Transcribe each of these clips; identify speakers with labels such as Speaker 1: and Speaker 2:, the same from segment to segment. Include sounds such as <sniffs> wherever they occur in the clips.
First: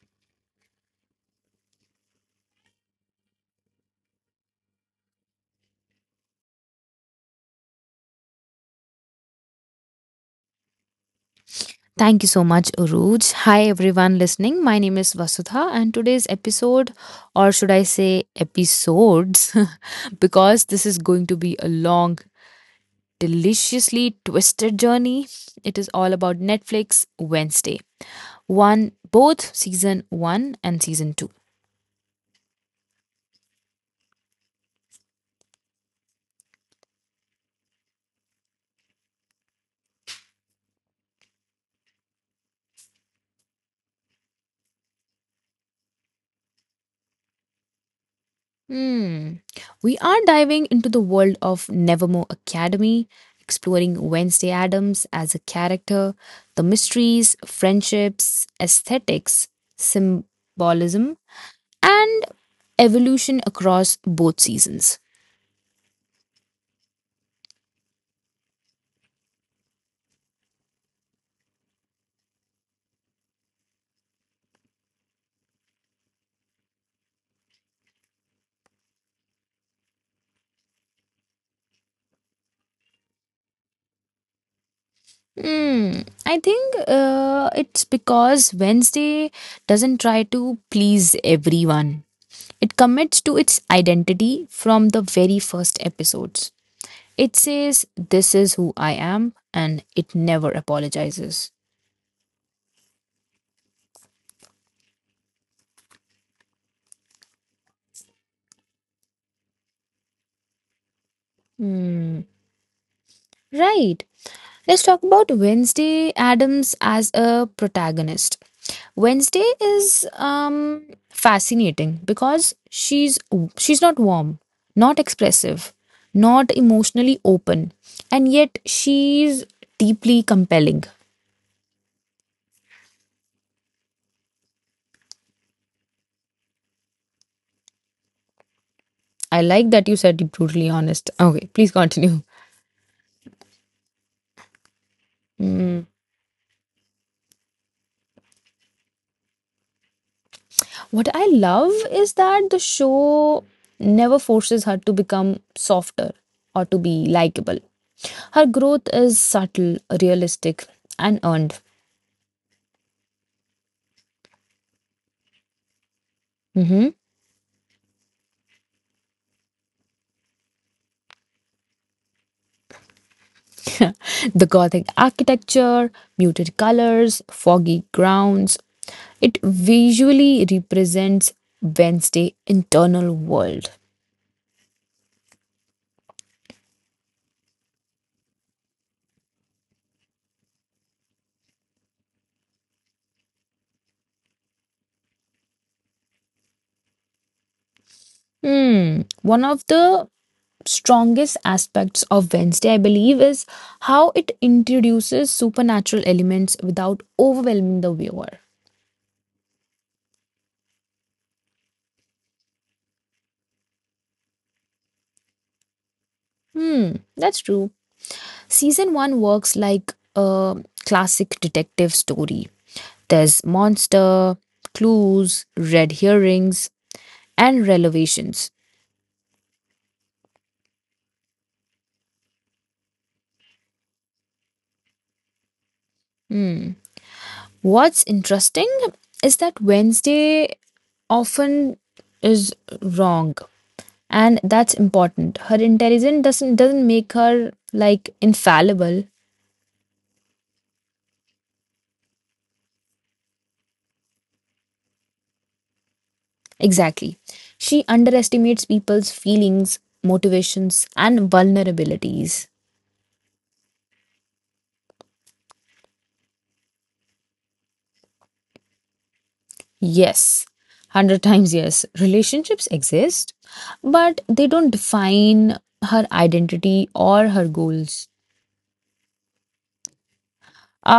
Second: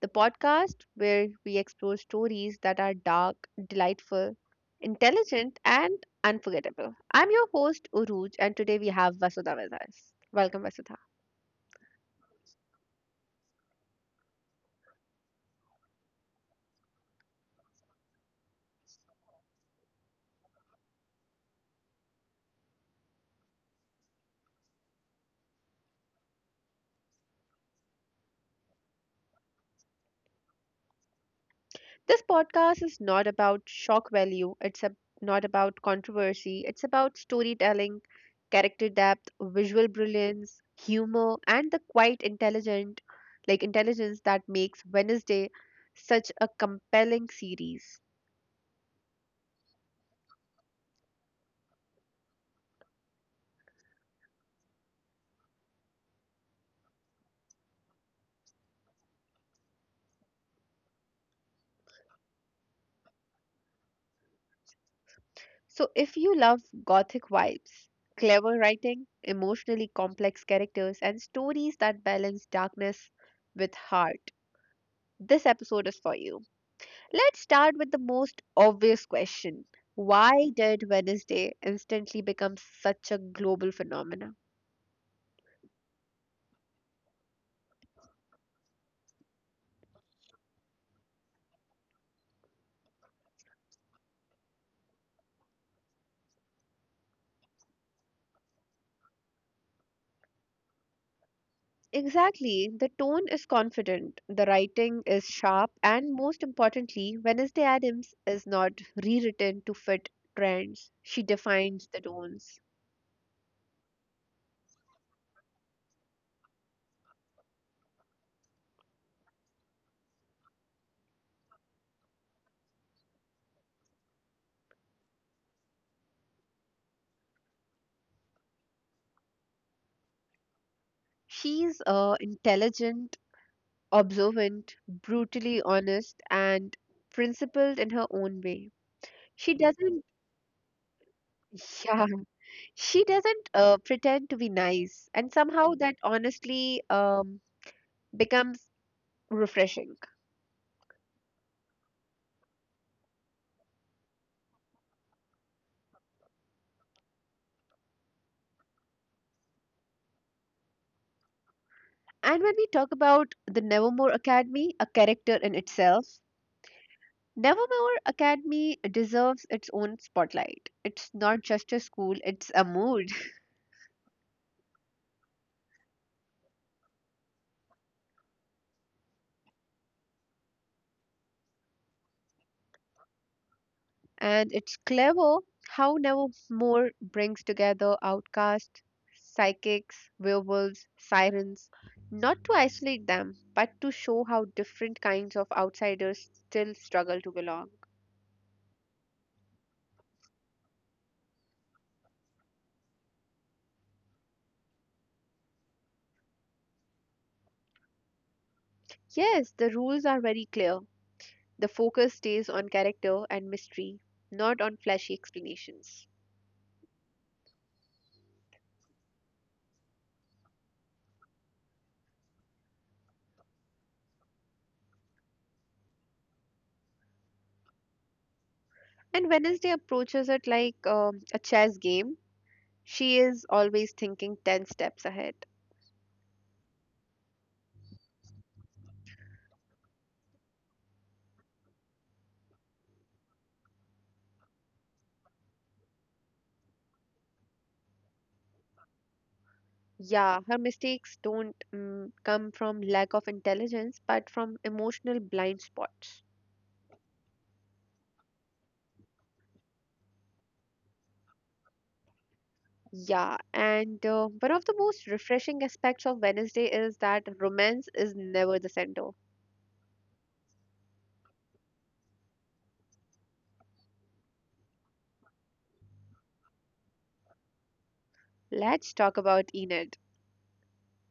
Speaker 1: the podcast where we explore stories that are dark, delightful, intelligent, and unforgettable. I'm your host, Uruj, and today we have Vasudha with us. Welcome, Vasudha.
Speaker 2: Thank you so much, Uruj. Hi, everyone listening. My name is Vasudha, and today's episode, or should I say episodes, <laughs> because this is going to be a long, deliciously twisted journey. It is all about Netflix Wednesday. One, both season one and season two.
Speaker 1: This podcast is not about shock value, not about controversy, it's about storytelling, character depth, visual brilliance, humor, and the quite intelligent like intelligence that makes Wednesday such a compelling series.
Speaker 2: Hmm. We are diving into the world of Nevermore Academy, exploring Wednesday Adams as a character, the mysteries, friendships, aesthetics, symbolism, and evolution across both seasons.
Speaker 1: So if you love gothic vibes, clever writing, emotionally complex characters, and stories that balance darkness with heart, this episode is for you. Let's start with the most obvious question. Why did Wednesday instantly become such a global phenomenon?
Speaker 2: Hmm. I think it's because Wednesday doesn't try to please everyone. It commits to its identity from the very first episodes. It says, this is who I am, and it never apologizes.
Speaker 1: Exactly, the tone is confident, the writing is sharp, and most importantly, Wednesday Adams is not rewritten to fit trends. She defines the
Speaker 2: Hmm.
Speaker 1: tones.
Speaker 2: Right. Let's talk about Wednesday Adams as a protagonist. Wednesday is fascinating because she's not warm, not expressive, not emotionally open, and yet she's deeply compelling.
Speaker 1: She's intelligent, observant, brutally honest, and principled in her own way.
Speaker 2: I
Speaker 1: She
Speaker 2: like that you
Speaker 1: doesn't
Speaker 2: said brutally honest. Okay, please
Speaker 1: <laughs> yeah,
Speaker 2: continue.
Speaker 1: she doesn't pretend to be nice, and somehow
Speaker 2: Hmm.
Speaker 1: that honestly becomes refreshing.
Speaker 2: What I love is that the show never forces her to become softer or to be likable. Her growth is subtle, realistic, and earned.
Speaker 1: And when we talk about the Nevermore Academy, a character in itself,
Speaker 2: Mhm.
Speaker 1: Nevermore Academy deserves its own spotlight. It's not just a school, it's a mood.
Speaker 2: The gothic architecture, muted colors, foggy grounds, it visually represents Wednesday's internal world.
Speaker 1: And it's clever how Nevermore brings together outcasts, psychics, werewolves, sirens, not to isolate them, but to show how different kinds of outsiders still struggle to belong.
Speaker 2: Hmm, one of the strongest aspects of Wednesday, I believe, is how it introduces supernatural elements without overwhelming the viewer.
Speaker 1: Yes, the rules are very clear. The focus stays on character and mystery, not on flashy explanations.
Speaker 2: Hmm, that's true. Season 1 works like a classic detective story. There's monster, clues, red herrings, and revelations.
Speaker 1: And Wednesday approaches it like a chess game. She is always thinking 10 steps ahead.
Speaker 2: Hmm. What's interesting is that Wednesday often is wrong. And that's important. Her intelligence doesn't make her like infallible.
Speaker 1: Yeah, her mistakes don't come from lack of intelligence, but from emotional blind spots.
Speaker 2: Exactly, she underestimates people's feelings, motivations, and vulnerabilities.
Speaker 1: Yeah, and one of the most refreshing aspects of Wednesday is that romance is never the center.
Speaker 2: Yes, 100 times yes. Relationships exist, but they don't define her identity or her goals.
Speaker 1: Let's talk about Enid.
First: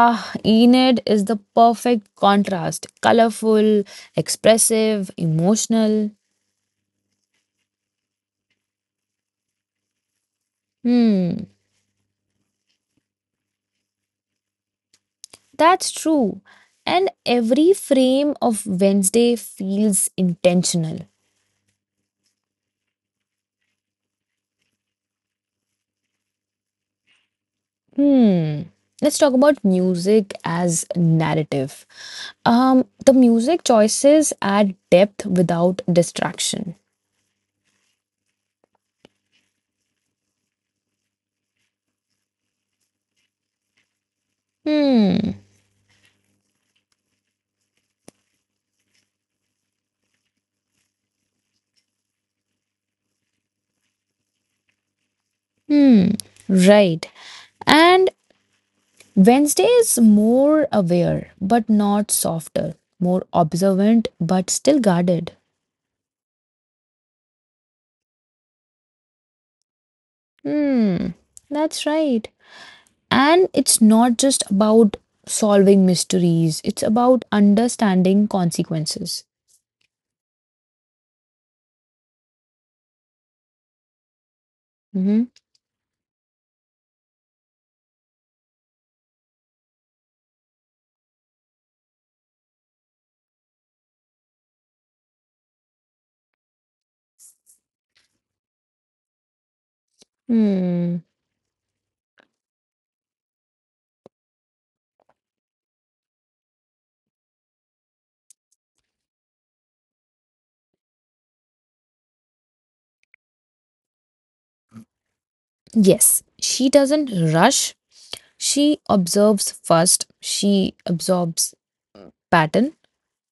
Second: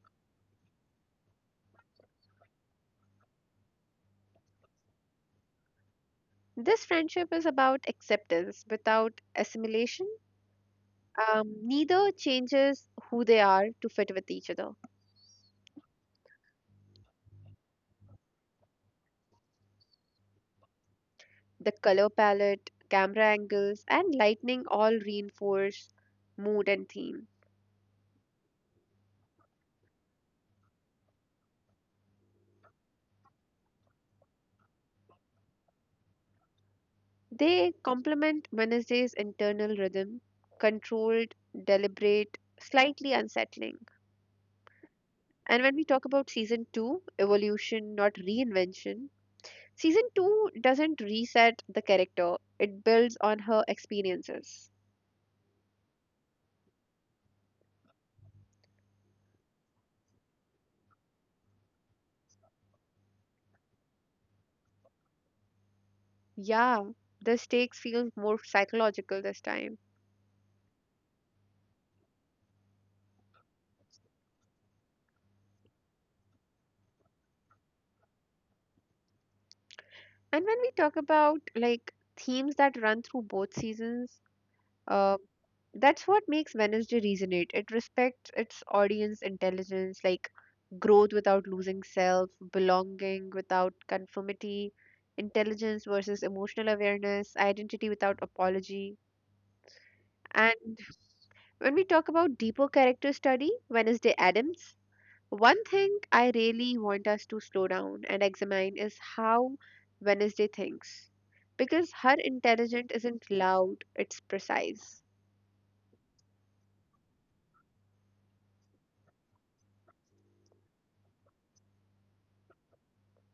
Speaker 2: Ah, Enid is the perfect contrast. Colorful, expressive, emotional.
Speaker 1: This friendship is about acceptance without assimilation.
Speaker 2: Hmm.
Speaker 1: Neither changes who they are to fit with each other.
Speaker 2: That's true. And every frame of Wednesday feels intentional.
Speaker 1: The color palette, camera angles, and lighting all reinforce mood and theme.
Speaker 2: Hmm. Let's talk about music as narrative. The music choices add depth without distraction.
Speaker 1: They complement Wednesday's internal rhythm, controlled, deliberate, slightly unsettling.
Speaker 2: Hmm.
Speaker 1: And when we talk about season 2, evolution, not reinvention, season 2 doesn't reset the character, it builds on her experiences.
Speaker 2: Hmm. Right. And Wednesday is more aware, but not softer. More observant, but still guarded.
Speaker 1: Yeah, the stakes feel more psychological this time.
Speaker 2: Hmm. That's right. And it's not just about solving mysteries, it's about understanding consequences.
Speaker 1: And when we talk about like themes that run through both seasons, Uh,
Speaker 2: Mhm.
Speaker 1: that's what makes Wednesday resonate. It respects its audience intelligence, like growth without losing self, belonging without conformity, intelligence versus emotional awareness, identity without apology. And
Speaker 2: Hmm.
Speaker 1: when we talk about deeper character study, Wednesday Adams, one thing I really want us to slow down and examine is how Wednesday thinks. Because her intelligence isn't loud, it's precise.
Speaker 2: Yes, she doesn't rush. She observes first, she absorbs pattern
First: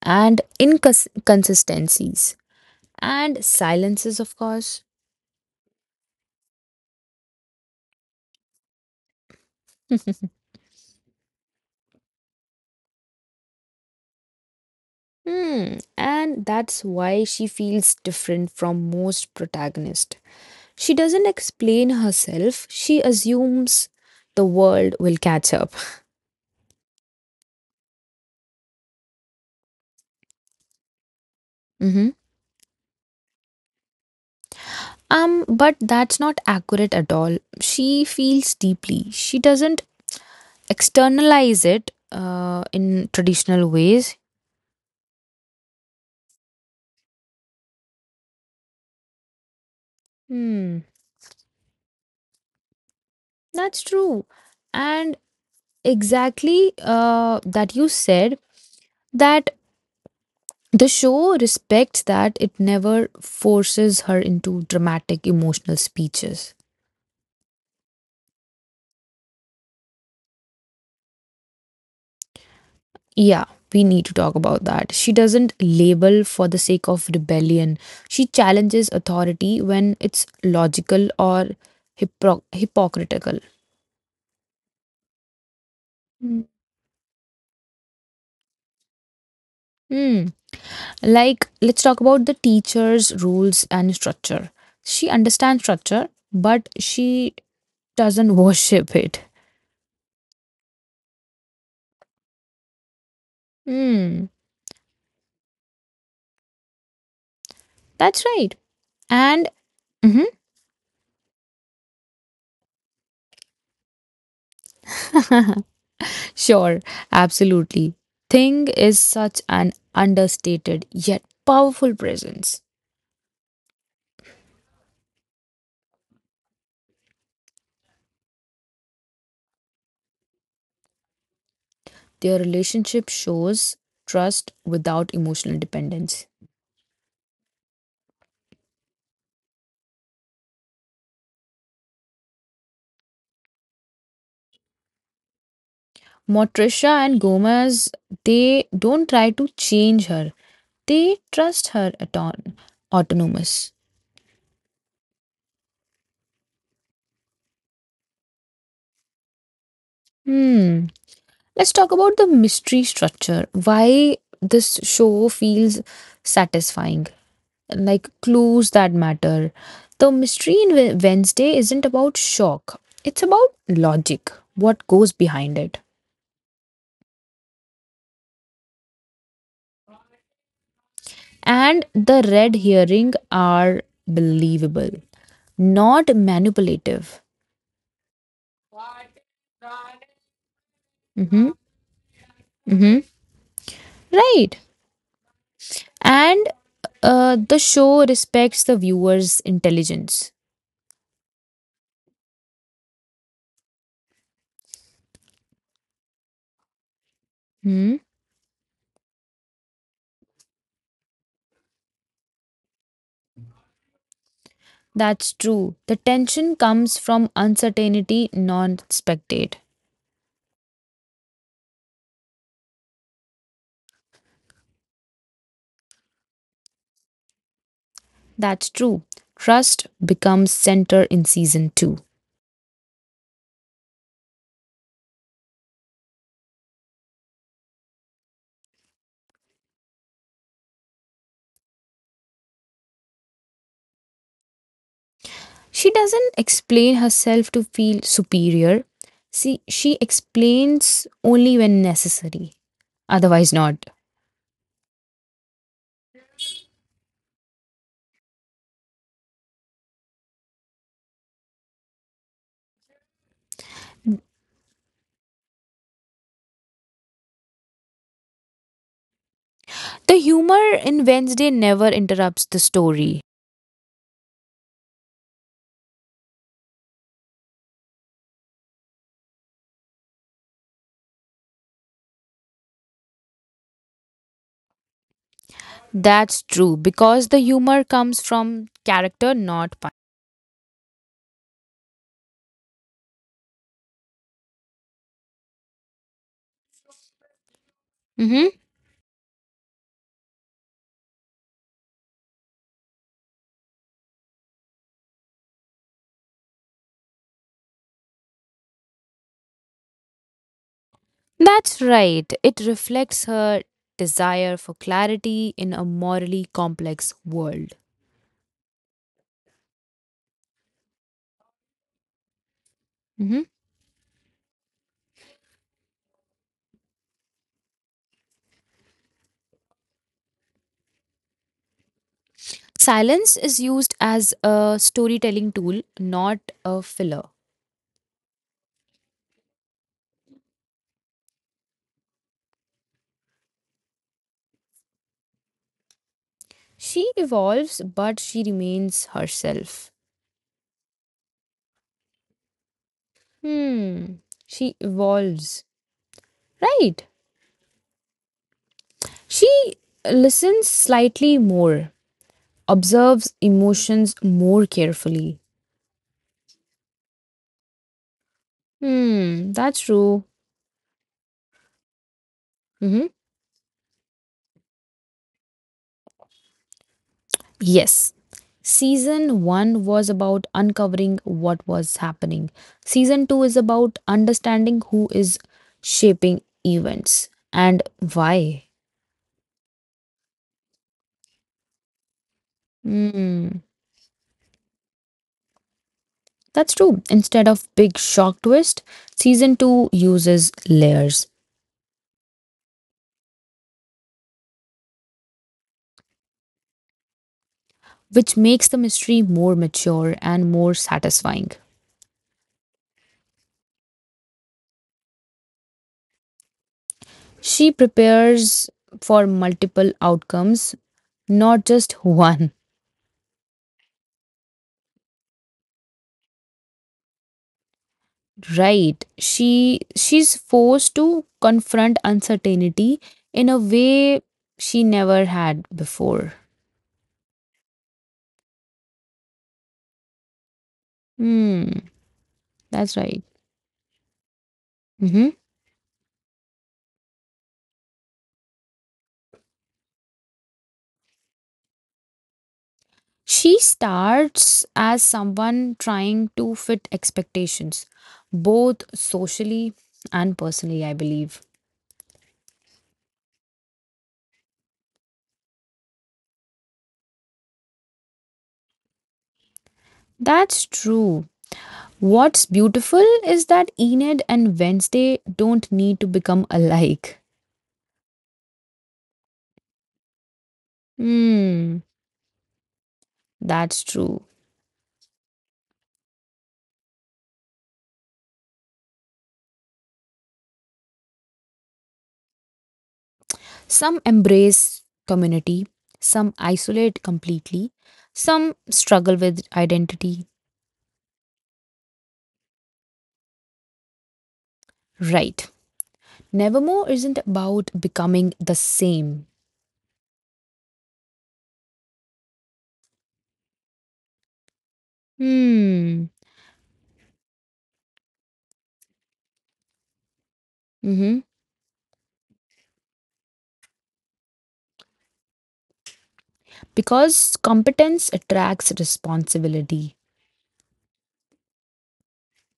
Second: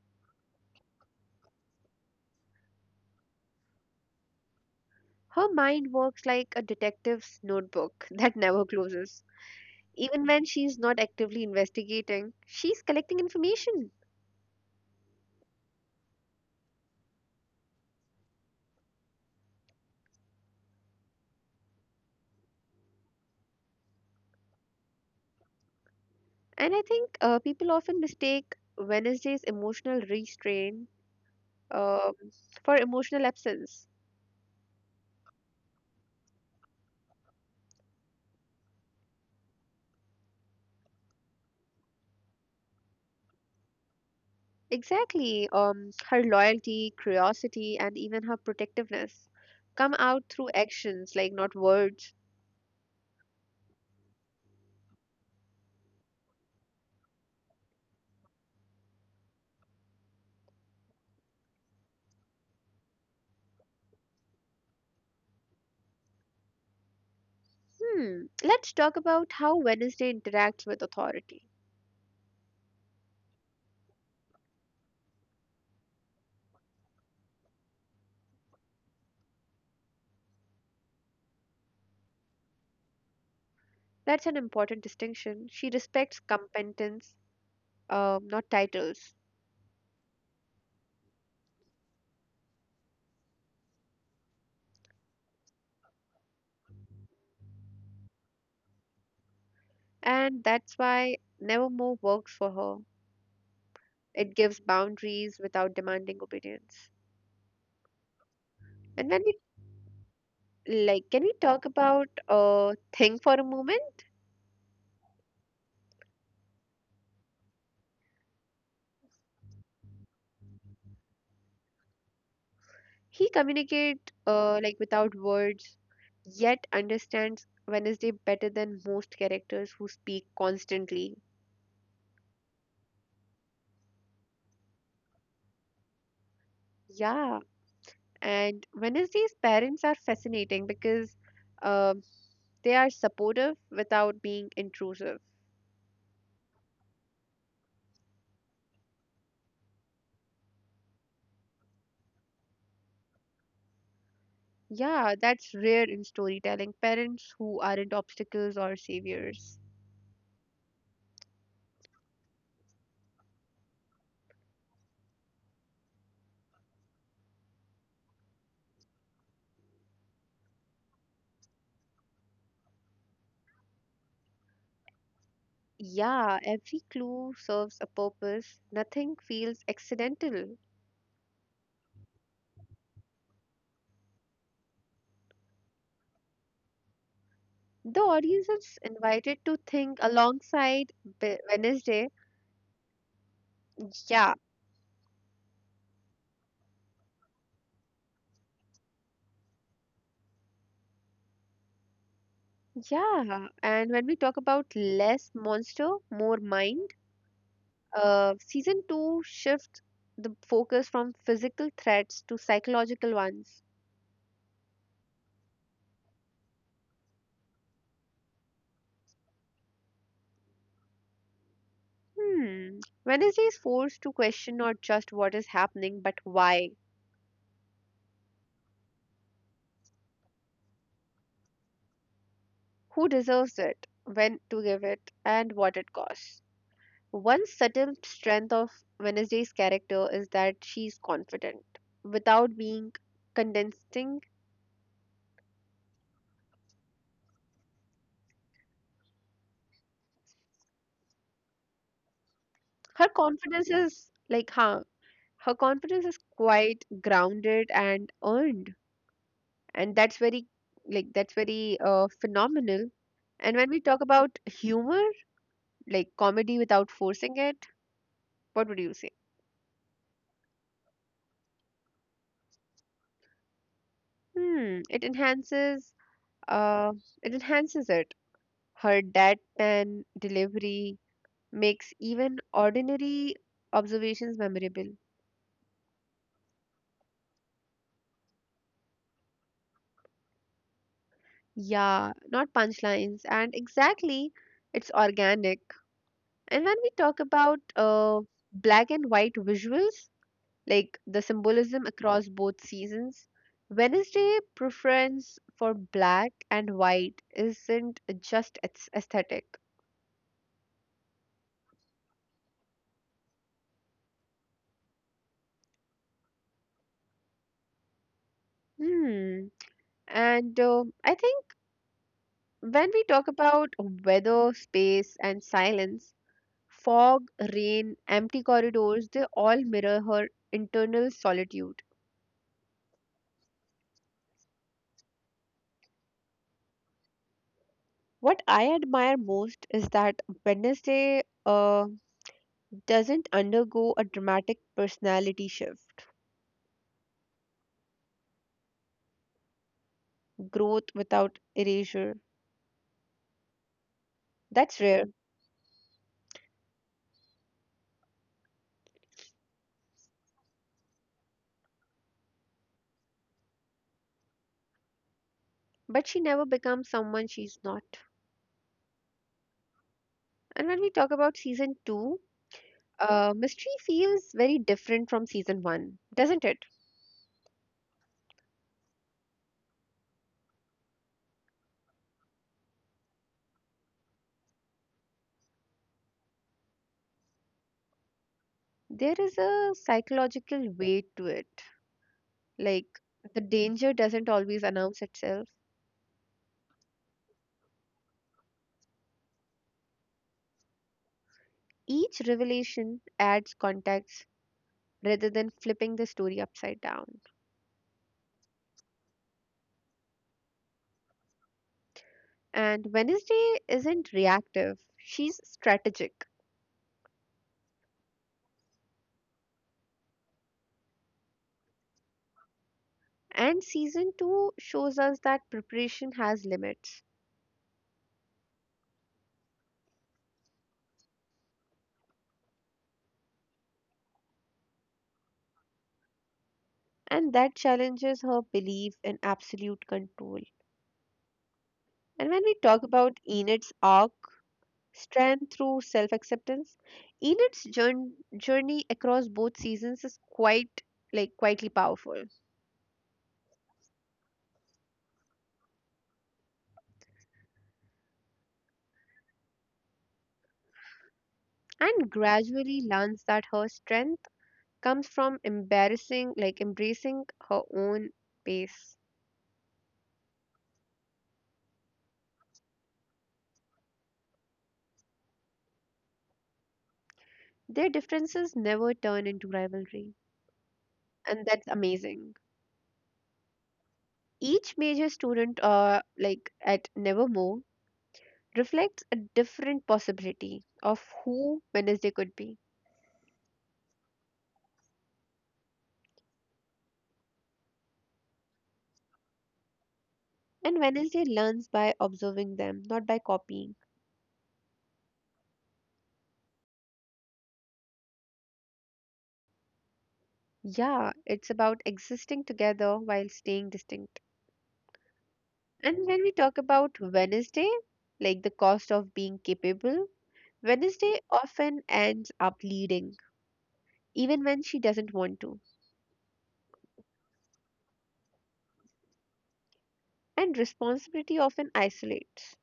Speaker 2: and inconsistencies and silences, of course.
Speaker 1: Her mind works like a detective's notebook <laughs> that never closes. Even when she's not actively investigating, she's collecting information.
Speaker 2: Hmm. And that's why she feels different from most protagonists. She doesn't explain herself, she assumes the world will catch up.
Speaker 1: And I think people often mistake Wednesday's emotional restraint um,
Speaker 2: <laughs>
Speaker 1: for emotional absence.
Speaker 2: But that's not accurate at all. She feels deeply. She doesn't externalize it in traditional ways.
Speaker 1: Exactly. Her loyalty, curiosity, and even her protectiveness come out through
Speaker 2: Hmm,
Speaker 1: actions, like not words.
Speaker 2: that's true. And exactly that you said that the show respects that. It never forces her into dramatic emotional speeches.
Speaker 1: Hmm. Let's talk about how Wednesday interacts with authority.
Speaker 2: Yeah, we need to talk about that. She doesn't label for the sake of rebellion. She challenges authority when it's logical or hypocritical.
Speaker 1: That's an important distinction. She respects
Speaker 2: Mm.
Speaker 1: competence, not titles.
Speaker 2: Hmm. Like, let's talk about the teacher's rules and structure. She understands structure, but she doesn't <laughs> worship it.
Speaker 1: And that's why Nevermore works for her.
Speaker 2: Hmm.
Speaker 1: It gives boundaries without demanding obedience.
Speaker 2: That's right.
Speaker 1: And when we
Speaker 2: And mhm,
Speaker 1: like, can we talk about Thing for a moment?
Speaker 2: sure, absolutely. Thing is such an understated yet powerful presence.
Speaker 1: He communicate like without words, yet understands Wednesday better than most characters who speak constantly.
Speaker 2: Their relationship shows trust without emotional dependence.
Speaker 1: Yeah, and Wednesday's parents are fascinating because uh, they are supportive without being intrusive.
Speaker 2: Motricia and Gomez, they don't try to change her. They trust her autonomous.
Speaker 1: Yeah, that's rare in storytelling. Parents who aren't obstacles or saviors.
Speaker 2: Hmm. Let's talk about the mystery structure. Why this show feels satisfying. Like clues that matter. The mystery in Wednesday isn't about shock. It's about logic. What goes behind it?
Speaker 1: Yeah, every clue serves a purpose. Nothing feels accidental.
Speaker 2: And the red herring are believable, not manipulative.
Speaker 1: The audience is invited to think alongside
Speaker 2: Hmm.
Speaker 1: Wednesday.
Speaker 2: Hmm.
Speaker 1: Yeah,
Speaker 2: Right. And the show respects the viewer's intelligence.
Speaker 1: yeah. And when we talk about less monster, more mind,
Speaker 2: Hmm?
Speaker 1: season two shifts the focus from physical threats to psychological ones.
Speaker 2: That's true. The tension comes from uncertainty, non spectate.
Speaker 1: Hmm. Wednesday is forced to question not just what is happening, but why,
Speaker 2: That's true. Trust becomes center in season 2.
Speaker 1: who deserves it, when to give it, and what it costs. One subtle strength of Wednesday's character is that she's confident without being condensing.
Speaker 2: She doesn't explain herself to feel superior. See, she explains only when necessary.
Speaker 1: Her
Speaker 2: Otherwise,
Speaker 1: confidence
Speaker 2: not.
Speaker 1: is like, huh, her confidence is quite grounded and earned, and that's very, that's very phenomenal. And when we talk about humor, like comedy without forcing it, what would you say?
Speaker 2: The humor in Wednesday never interrupts the story.
Speaker 1: Hmm, it enhances uh it enhances it. Her deadpan delivery makes even ordinary observations memorable.
Speaker 2: That's true because the humor comes from character, not pun.
Speaker 1: Yeah, not punchlines. And exactly, it's organic. And when we talk about
Speaker 2: Hmm.
Speaker 1: black and white visuals, like the symbolism across both seasons, Wednesday preference for black and white isn't just its aesthetic.
Speaker 2: That's right. It reflects her desire for clarity in a morally complex world.
Speaker 1: Hmm. And I think when we talk
Speaker 2: Hmm.
Speaker 1: about weather, space, and silence, fog, rain, empty corridors, they all mirror her internal solitude.
Speaker 2: Silence is used as a storytelling tool, not a filler.
Speaker 1: What I admire most is that Wednesday doesn't undergo a dramatic personality shift,
Speaker 2: She evolves, but she remains herself.
Speaker 1: growth without erasure.
Speaker 2: Hmm. She
Speaker 1: That's rare,
Speaker 2: evolves. Right. She listens slightly more, observes emotions more carefully.
Speaker 1: but she never becomes someone she's not.
Speaker 2: Hmm, that's true.
Speaker 1: And when we talk about season two,
Speaker 2: Mm-hmm.
Speaker 1: mystery feels very different from season one, doesn't it?
Speaker 2: Yes, season one was about uncovering what was happening, season two is about understanding who is shaping events and why.
Speaker 1: There is a psychological weight to it. Like, the
Speaker 2: Hmm.
Speaker 1: danger doesn't always announce itself.
Speaker 2: That's true. Instead of big shock twist, season 2 uses layers,
Speaker 1: Each revelation adds context rather than flipping the story upside down.
Speaker 2: which makes the mystery more mature and more satisfying.
Speaker 1: And Wednesday isn't reactive, she's strategic.
Speaker 2: She prepares for multiple outcomes, not just one.
Speaker 1: And season 2 shows us that preparation has limits,
Speaker 2: Right, she's forced to confront uncertainty in a way she never had before.
Speaker 1: and that challenges her belief in absolute control.
Speaker 2: Hmm,
Speaker 1: And when we talk
Speaker 2: that's
Speaker 1: about
Speaker 2: right.
Speaker 1: Enid's arc,
Speaker 2: Hmm.
Speaker 1: strength through self acceptance, Enid's jour- journey across both seasons is quite like quietly powerful.
Speaker 2: She starts as someone trying to fit expectations, both socially and personally, I believe.
Speaker 1: And gradually learns that her strength comes from embarrassing like embracing her own pace.
Speaker 2: That's true. What's beautiful is that Enid and Wednesday don't need to become alike.
Speaker 1: Their differences never turn into rivalry, and that's
Speaker 2: Hmm.
Speaker 1: amazing.
Speaker 2: That's true.
Speaker 1: Each major student like at Nevermore reflects a different possibility of who Wednesday could be.
Speaker 2: Some embrace community, some isolate completely, some struggle with identity.
Speaker 1: And Wednesday learns by observing them, not by copying.
Speaker 2: Right. Nevermore isn't about becoming the same.
Speaker 1: Yeah, it's about existing together while staying distinct. And
Speaker 2: Hmm.
Speaker 1: when we talk about Wednesday, like the cost of being capable, Wednesday
Speaker 2: Mm-hmm.
Speaker 1: often ends up leading, even when she doesn't want to,
Speaker 2: Because competence attracts responsibility.
Speaker 1: and responsibility often isolates.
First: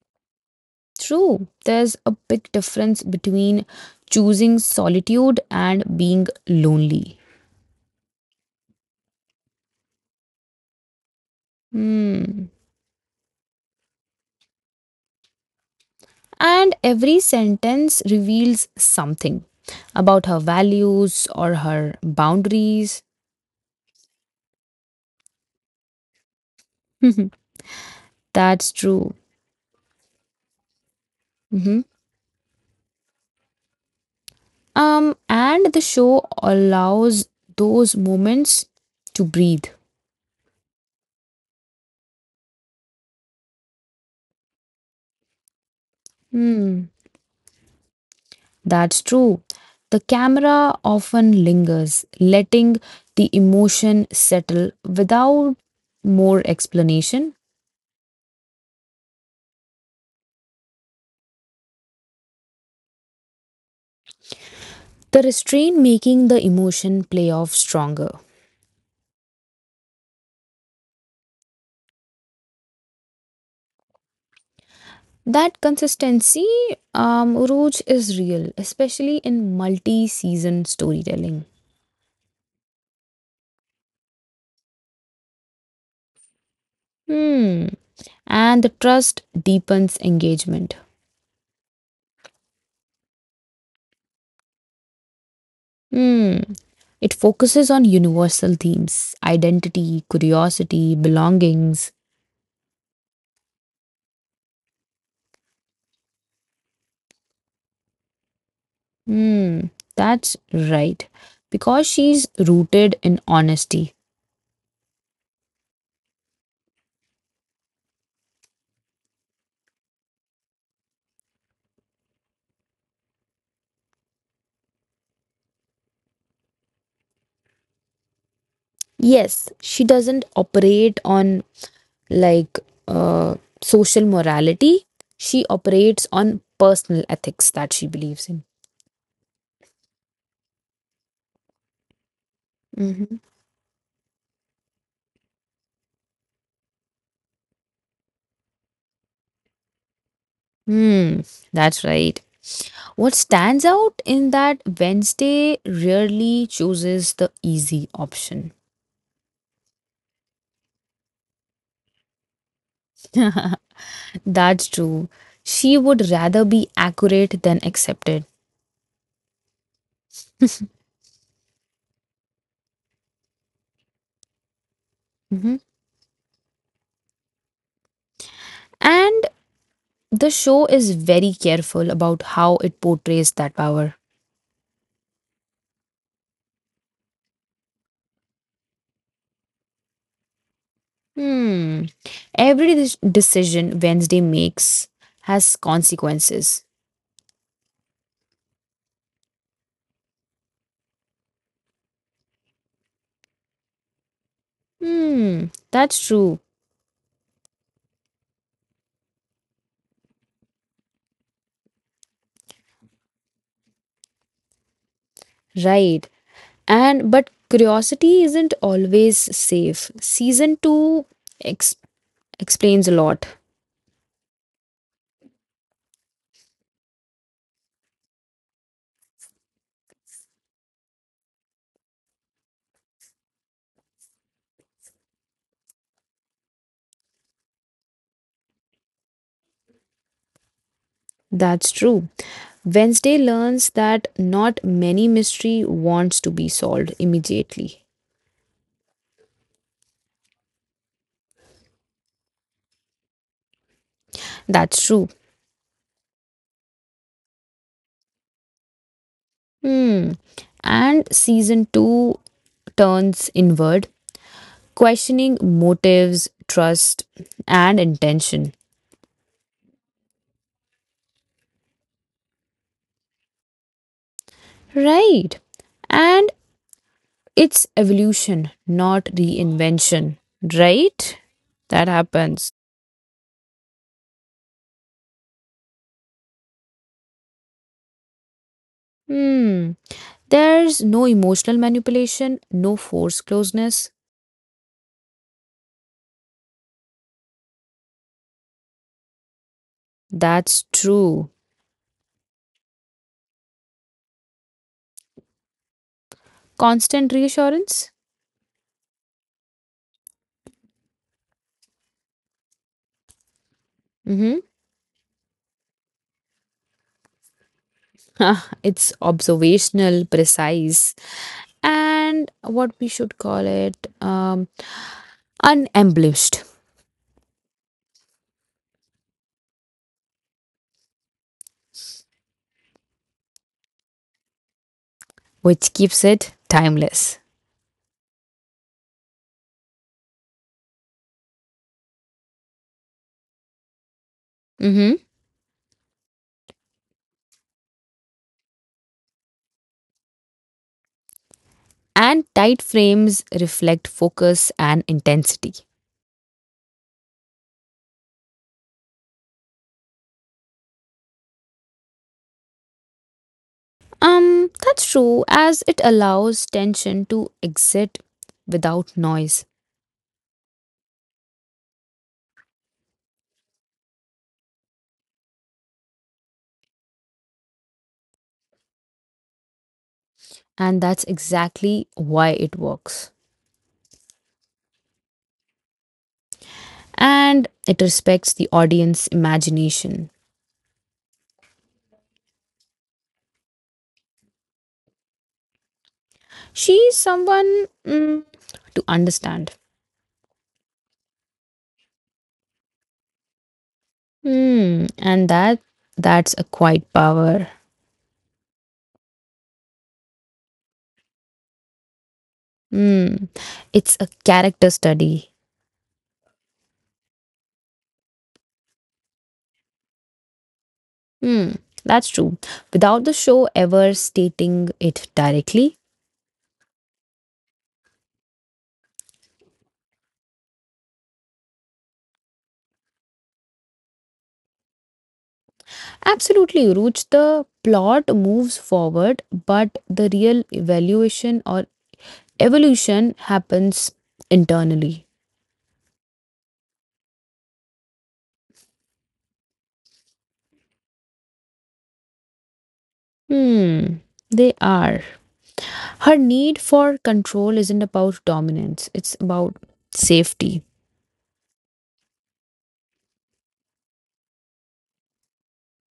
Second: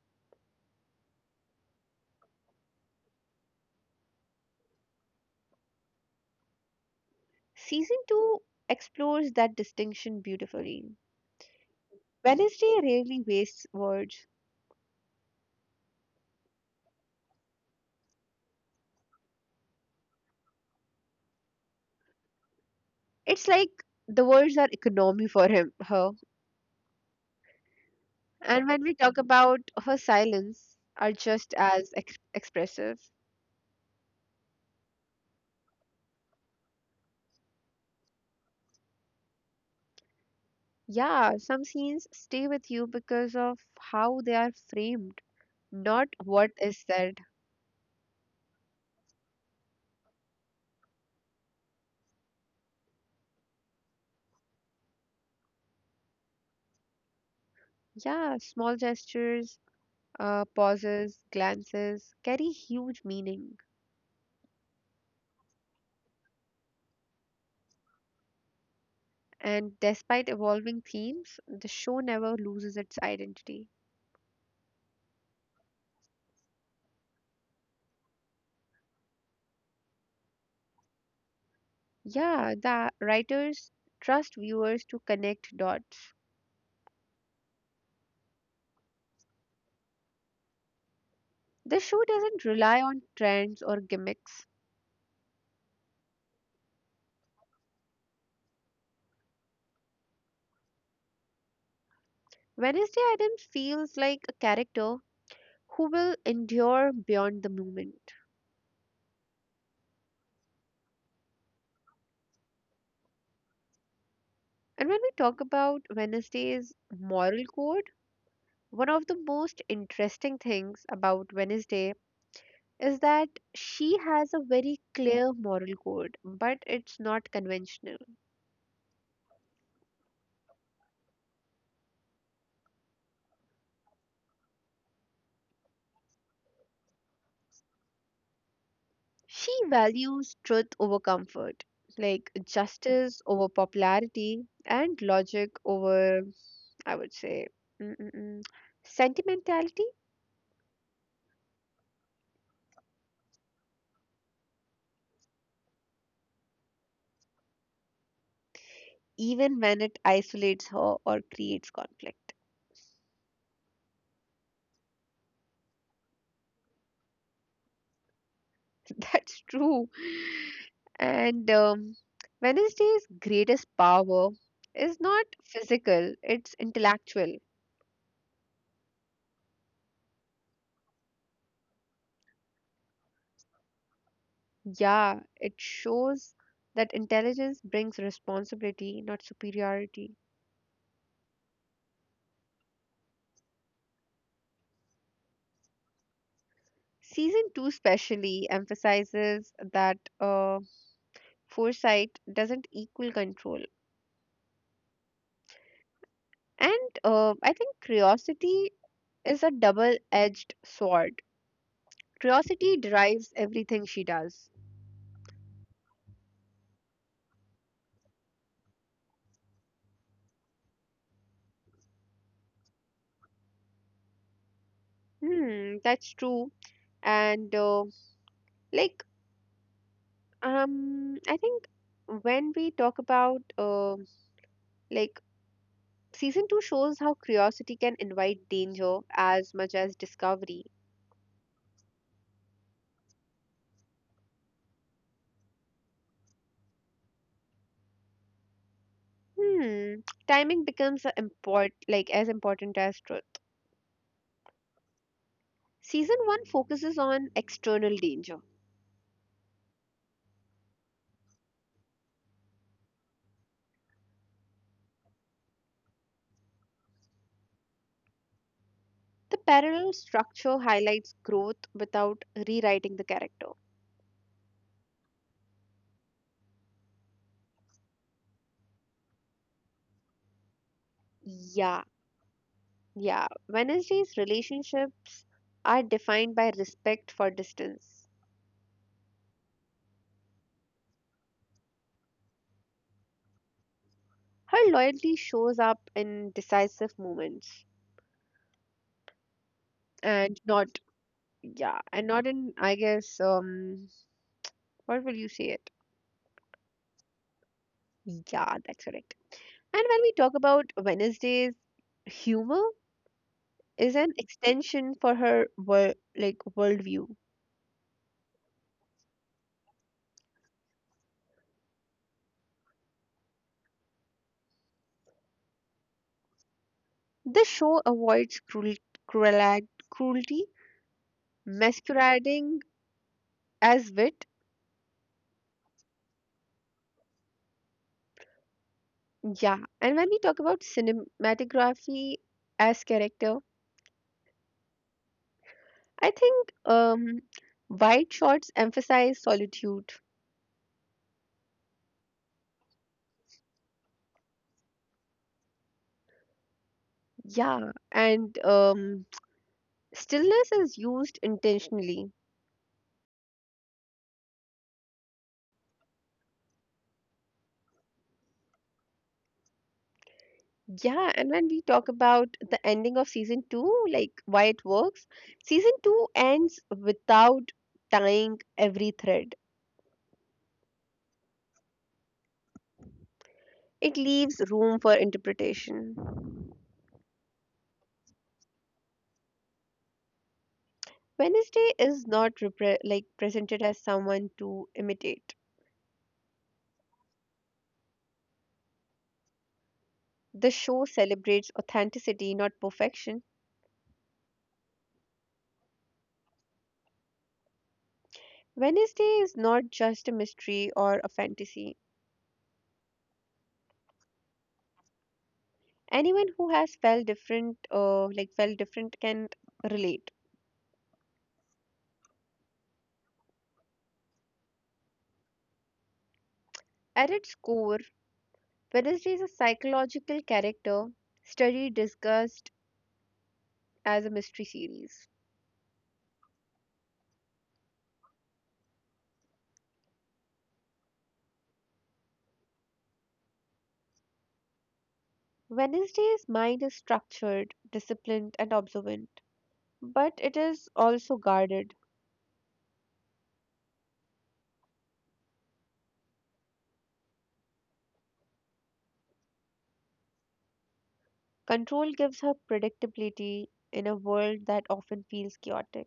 Speaker 2: True. There's a big difference between choosing solitude and being lonely.
Speaker 1: Season 2 explores that distinction beautifully.
Speaker 2: Hmm.
Speaker 1: Wednesday rarely wastes words.
Speaker 2: And every sentence reveals something about her values or her boundaries.
Speaker 1: It's like the words are economy for her.
Speaker 2: <laughs> That's
Speaker 1: And when we
Speaker 2: true.
Speaker 1: talk about her silence, are just
Speaker 2: Mhm.
Speaker 1: as ex- expressive.
Speaker 2: And the show allows those moments to breathe.
Speaker 1: Yeah, some scenes stay with you because of how they are framed, not what is
Speaker 2: Hmm.
Speaker 1: said.
Speaker 2: That's true. The camera often lingers, letting the emotion settle without more explanation.
Speaker 1: Yeah, small gestures, pauses, glances carry huge meaning.
Speaker 2: The restraint making the emotion play off stronger.
Speaker 1: And despite evolving themes, the show never loses its identity.
Speaker 2: That consistency, Rooj, is real, especially in multi season storytelling.
Speaker 1: Yeah, the writers trust viewers to connect dots.
Speaker 2: Hmm. And the trust deepens engagement.
Speaker 1: The show doesn't rely on trends or gimmicks.
Speaker 2: Hmm. It focuses on universal themes: identity, curiosity, belongings.
Speaker 1: Wednesday Adams feels like a character who will endure beyond the moment.
Speaker 2: Hmm. That's right. Because she's rooted in honesty.
Speaker 1: And when we talk about Wednesday's moral code, one of the most interesting things about Wednesday is that she has a very clear moral code, but it's not conventional.
Speaker 2: Yes, she doesn't operate on like uh, social morality. She operates on personal ethics that she believes in.
Speaker 1: She values truth over comfort, like
Speaker 2: Mhm.
Speaker 1: justice over popularity, and logic over, I would say, mm, mm, mm, sentimentality,
Speaker 2: Hmm, that's right. What stands out in that Wednesday rarely chooses the easy option.
Speaker 1: even when it isolates her or creates conflict.
Speaker 2: <laughs> That's true. She would rather be accurate than accepted.
Speaker 1: <laughs> That's true. And Wednesday's greatest power is not
Speaker 2: Mhm.
Speaker 1: physical, it's intellectual.
Speaker 2: And the show is very careful about how it portrays that power.
Speaker 1: Yeah, it shows that intelligence brings responsibility, not superiority.
Speaker 2: Hmm. Every decision Wednesday makes has consequences.
Speaker 1: Season 2 especially emphasizes that foresight doesn't equal control.
Speaker 2: Hmm, that's true.
Speaker 1: And I think curiosity is a double edged sword. Curiosity drives everything she does.
Speaker 2: Right. And but curiosity isn't always safe. Season 2 ex- explains a lot.
Speaker 1: Hmm, that's true. And like I think when we talk about like season 2 shows how curiosity can invite danger as much as discovery.
Speaker 2: That's true. Wednesday learns that not many mystery wants to be solved immediately.
Speaker 1: Hmm, timing becomes a import like as important as truth.
Speaker 2: That's true.
Speaker 1: Season 1 focuses on external danger.
Speaker 2: Hmm. And season 2 turns inward, questioning motives, trust, and intention.
Speaker 1: The parallel structure highlights growth without rewriting the character.
Speaker 2: Right. And it's evolution, not reinvention. Right? That
Speaker 1: Yeah,
Speaker 2: happens.
Speaker 1: yeah. Wednesday's relationship are defined by respect for distance.
Speaker 2: Hmm. There's no emotional manipulation, no forced closeness.
Speaker 1: Her loyalty shows up in decisive moments and
Speaker 2: That's
Speaker 1: not,
Speaker 2: true.
Speaker 1: yeah, and not in, I guess, what will you say it?
Speaker 2: Constant reassurance?
Speaker 1: Yeah, that's correct. And when we talk about Wednesday's humor is an
Speaker 2: Mm-hmm. <laughs>
Speaker 1: extension for her worldview.
Speaker 2: Ah, it's observational, precise, and what we should call it unembellished,
Speaker 1: The show avoids cruel- cruelty, masquerading as wit.
Speaker 2: which keeps it timeless.
Speaker 1: Yeah, and when we talk about cinematography as character,
Speaker 2: Mm-hmm.
Speaker 1: I think white shots emphasize solitude.
Speaker 2: And tight frames reflect focus and intensity.
Speaker 1: Yeah, and stillness is used intentionally.
Speaker 2: That's true, as it allows tension to exit without noise,
Speaker 1: Yeah, and when we talk about the ending of season two, like why it works, season two ends without tying every thread.
Speaker 2: and that's exactly why it works.
Speaker 1: It leaves room for interpretation.
Speaker 2: And it respects the audience imagination.
Speaker 1: Wednesday is not presented as someone to imitate.
Speaker 2: She's someone to understand.
Speaker 1: The show celebrates authenticity, not perfection.
Speaker 2: Hmm, and that's a quiet power.
Speaker 1: Wednesday is not just a mystery or a fantasy.
Speaker 2: Hmm, it's a character study.
Speaker 1: Anyone who has felt different, can relate.
Speaker 2: Hmm, that's true. Without the show ever stating it directly,
Speaker 1: At its core, Wednesday is a psychological character study discussed as a mystery series.
Speaker 2: absolutely, Ruch. The plot moves forward, but the real evaluation or evolution happens internally.
Speaker 1: Wednesday's mind is structured, disciplined, and observant, but it is also guarded.
Speaker 2: Hmm, they are. Her need for control isn't about dominance, it's about safety.
Speaker 1: Control gives her predictability in a world that often feels chaotic.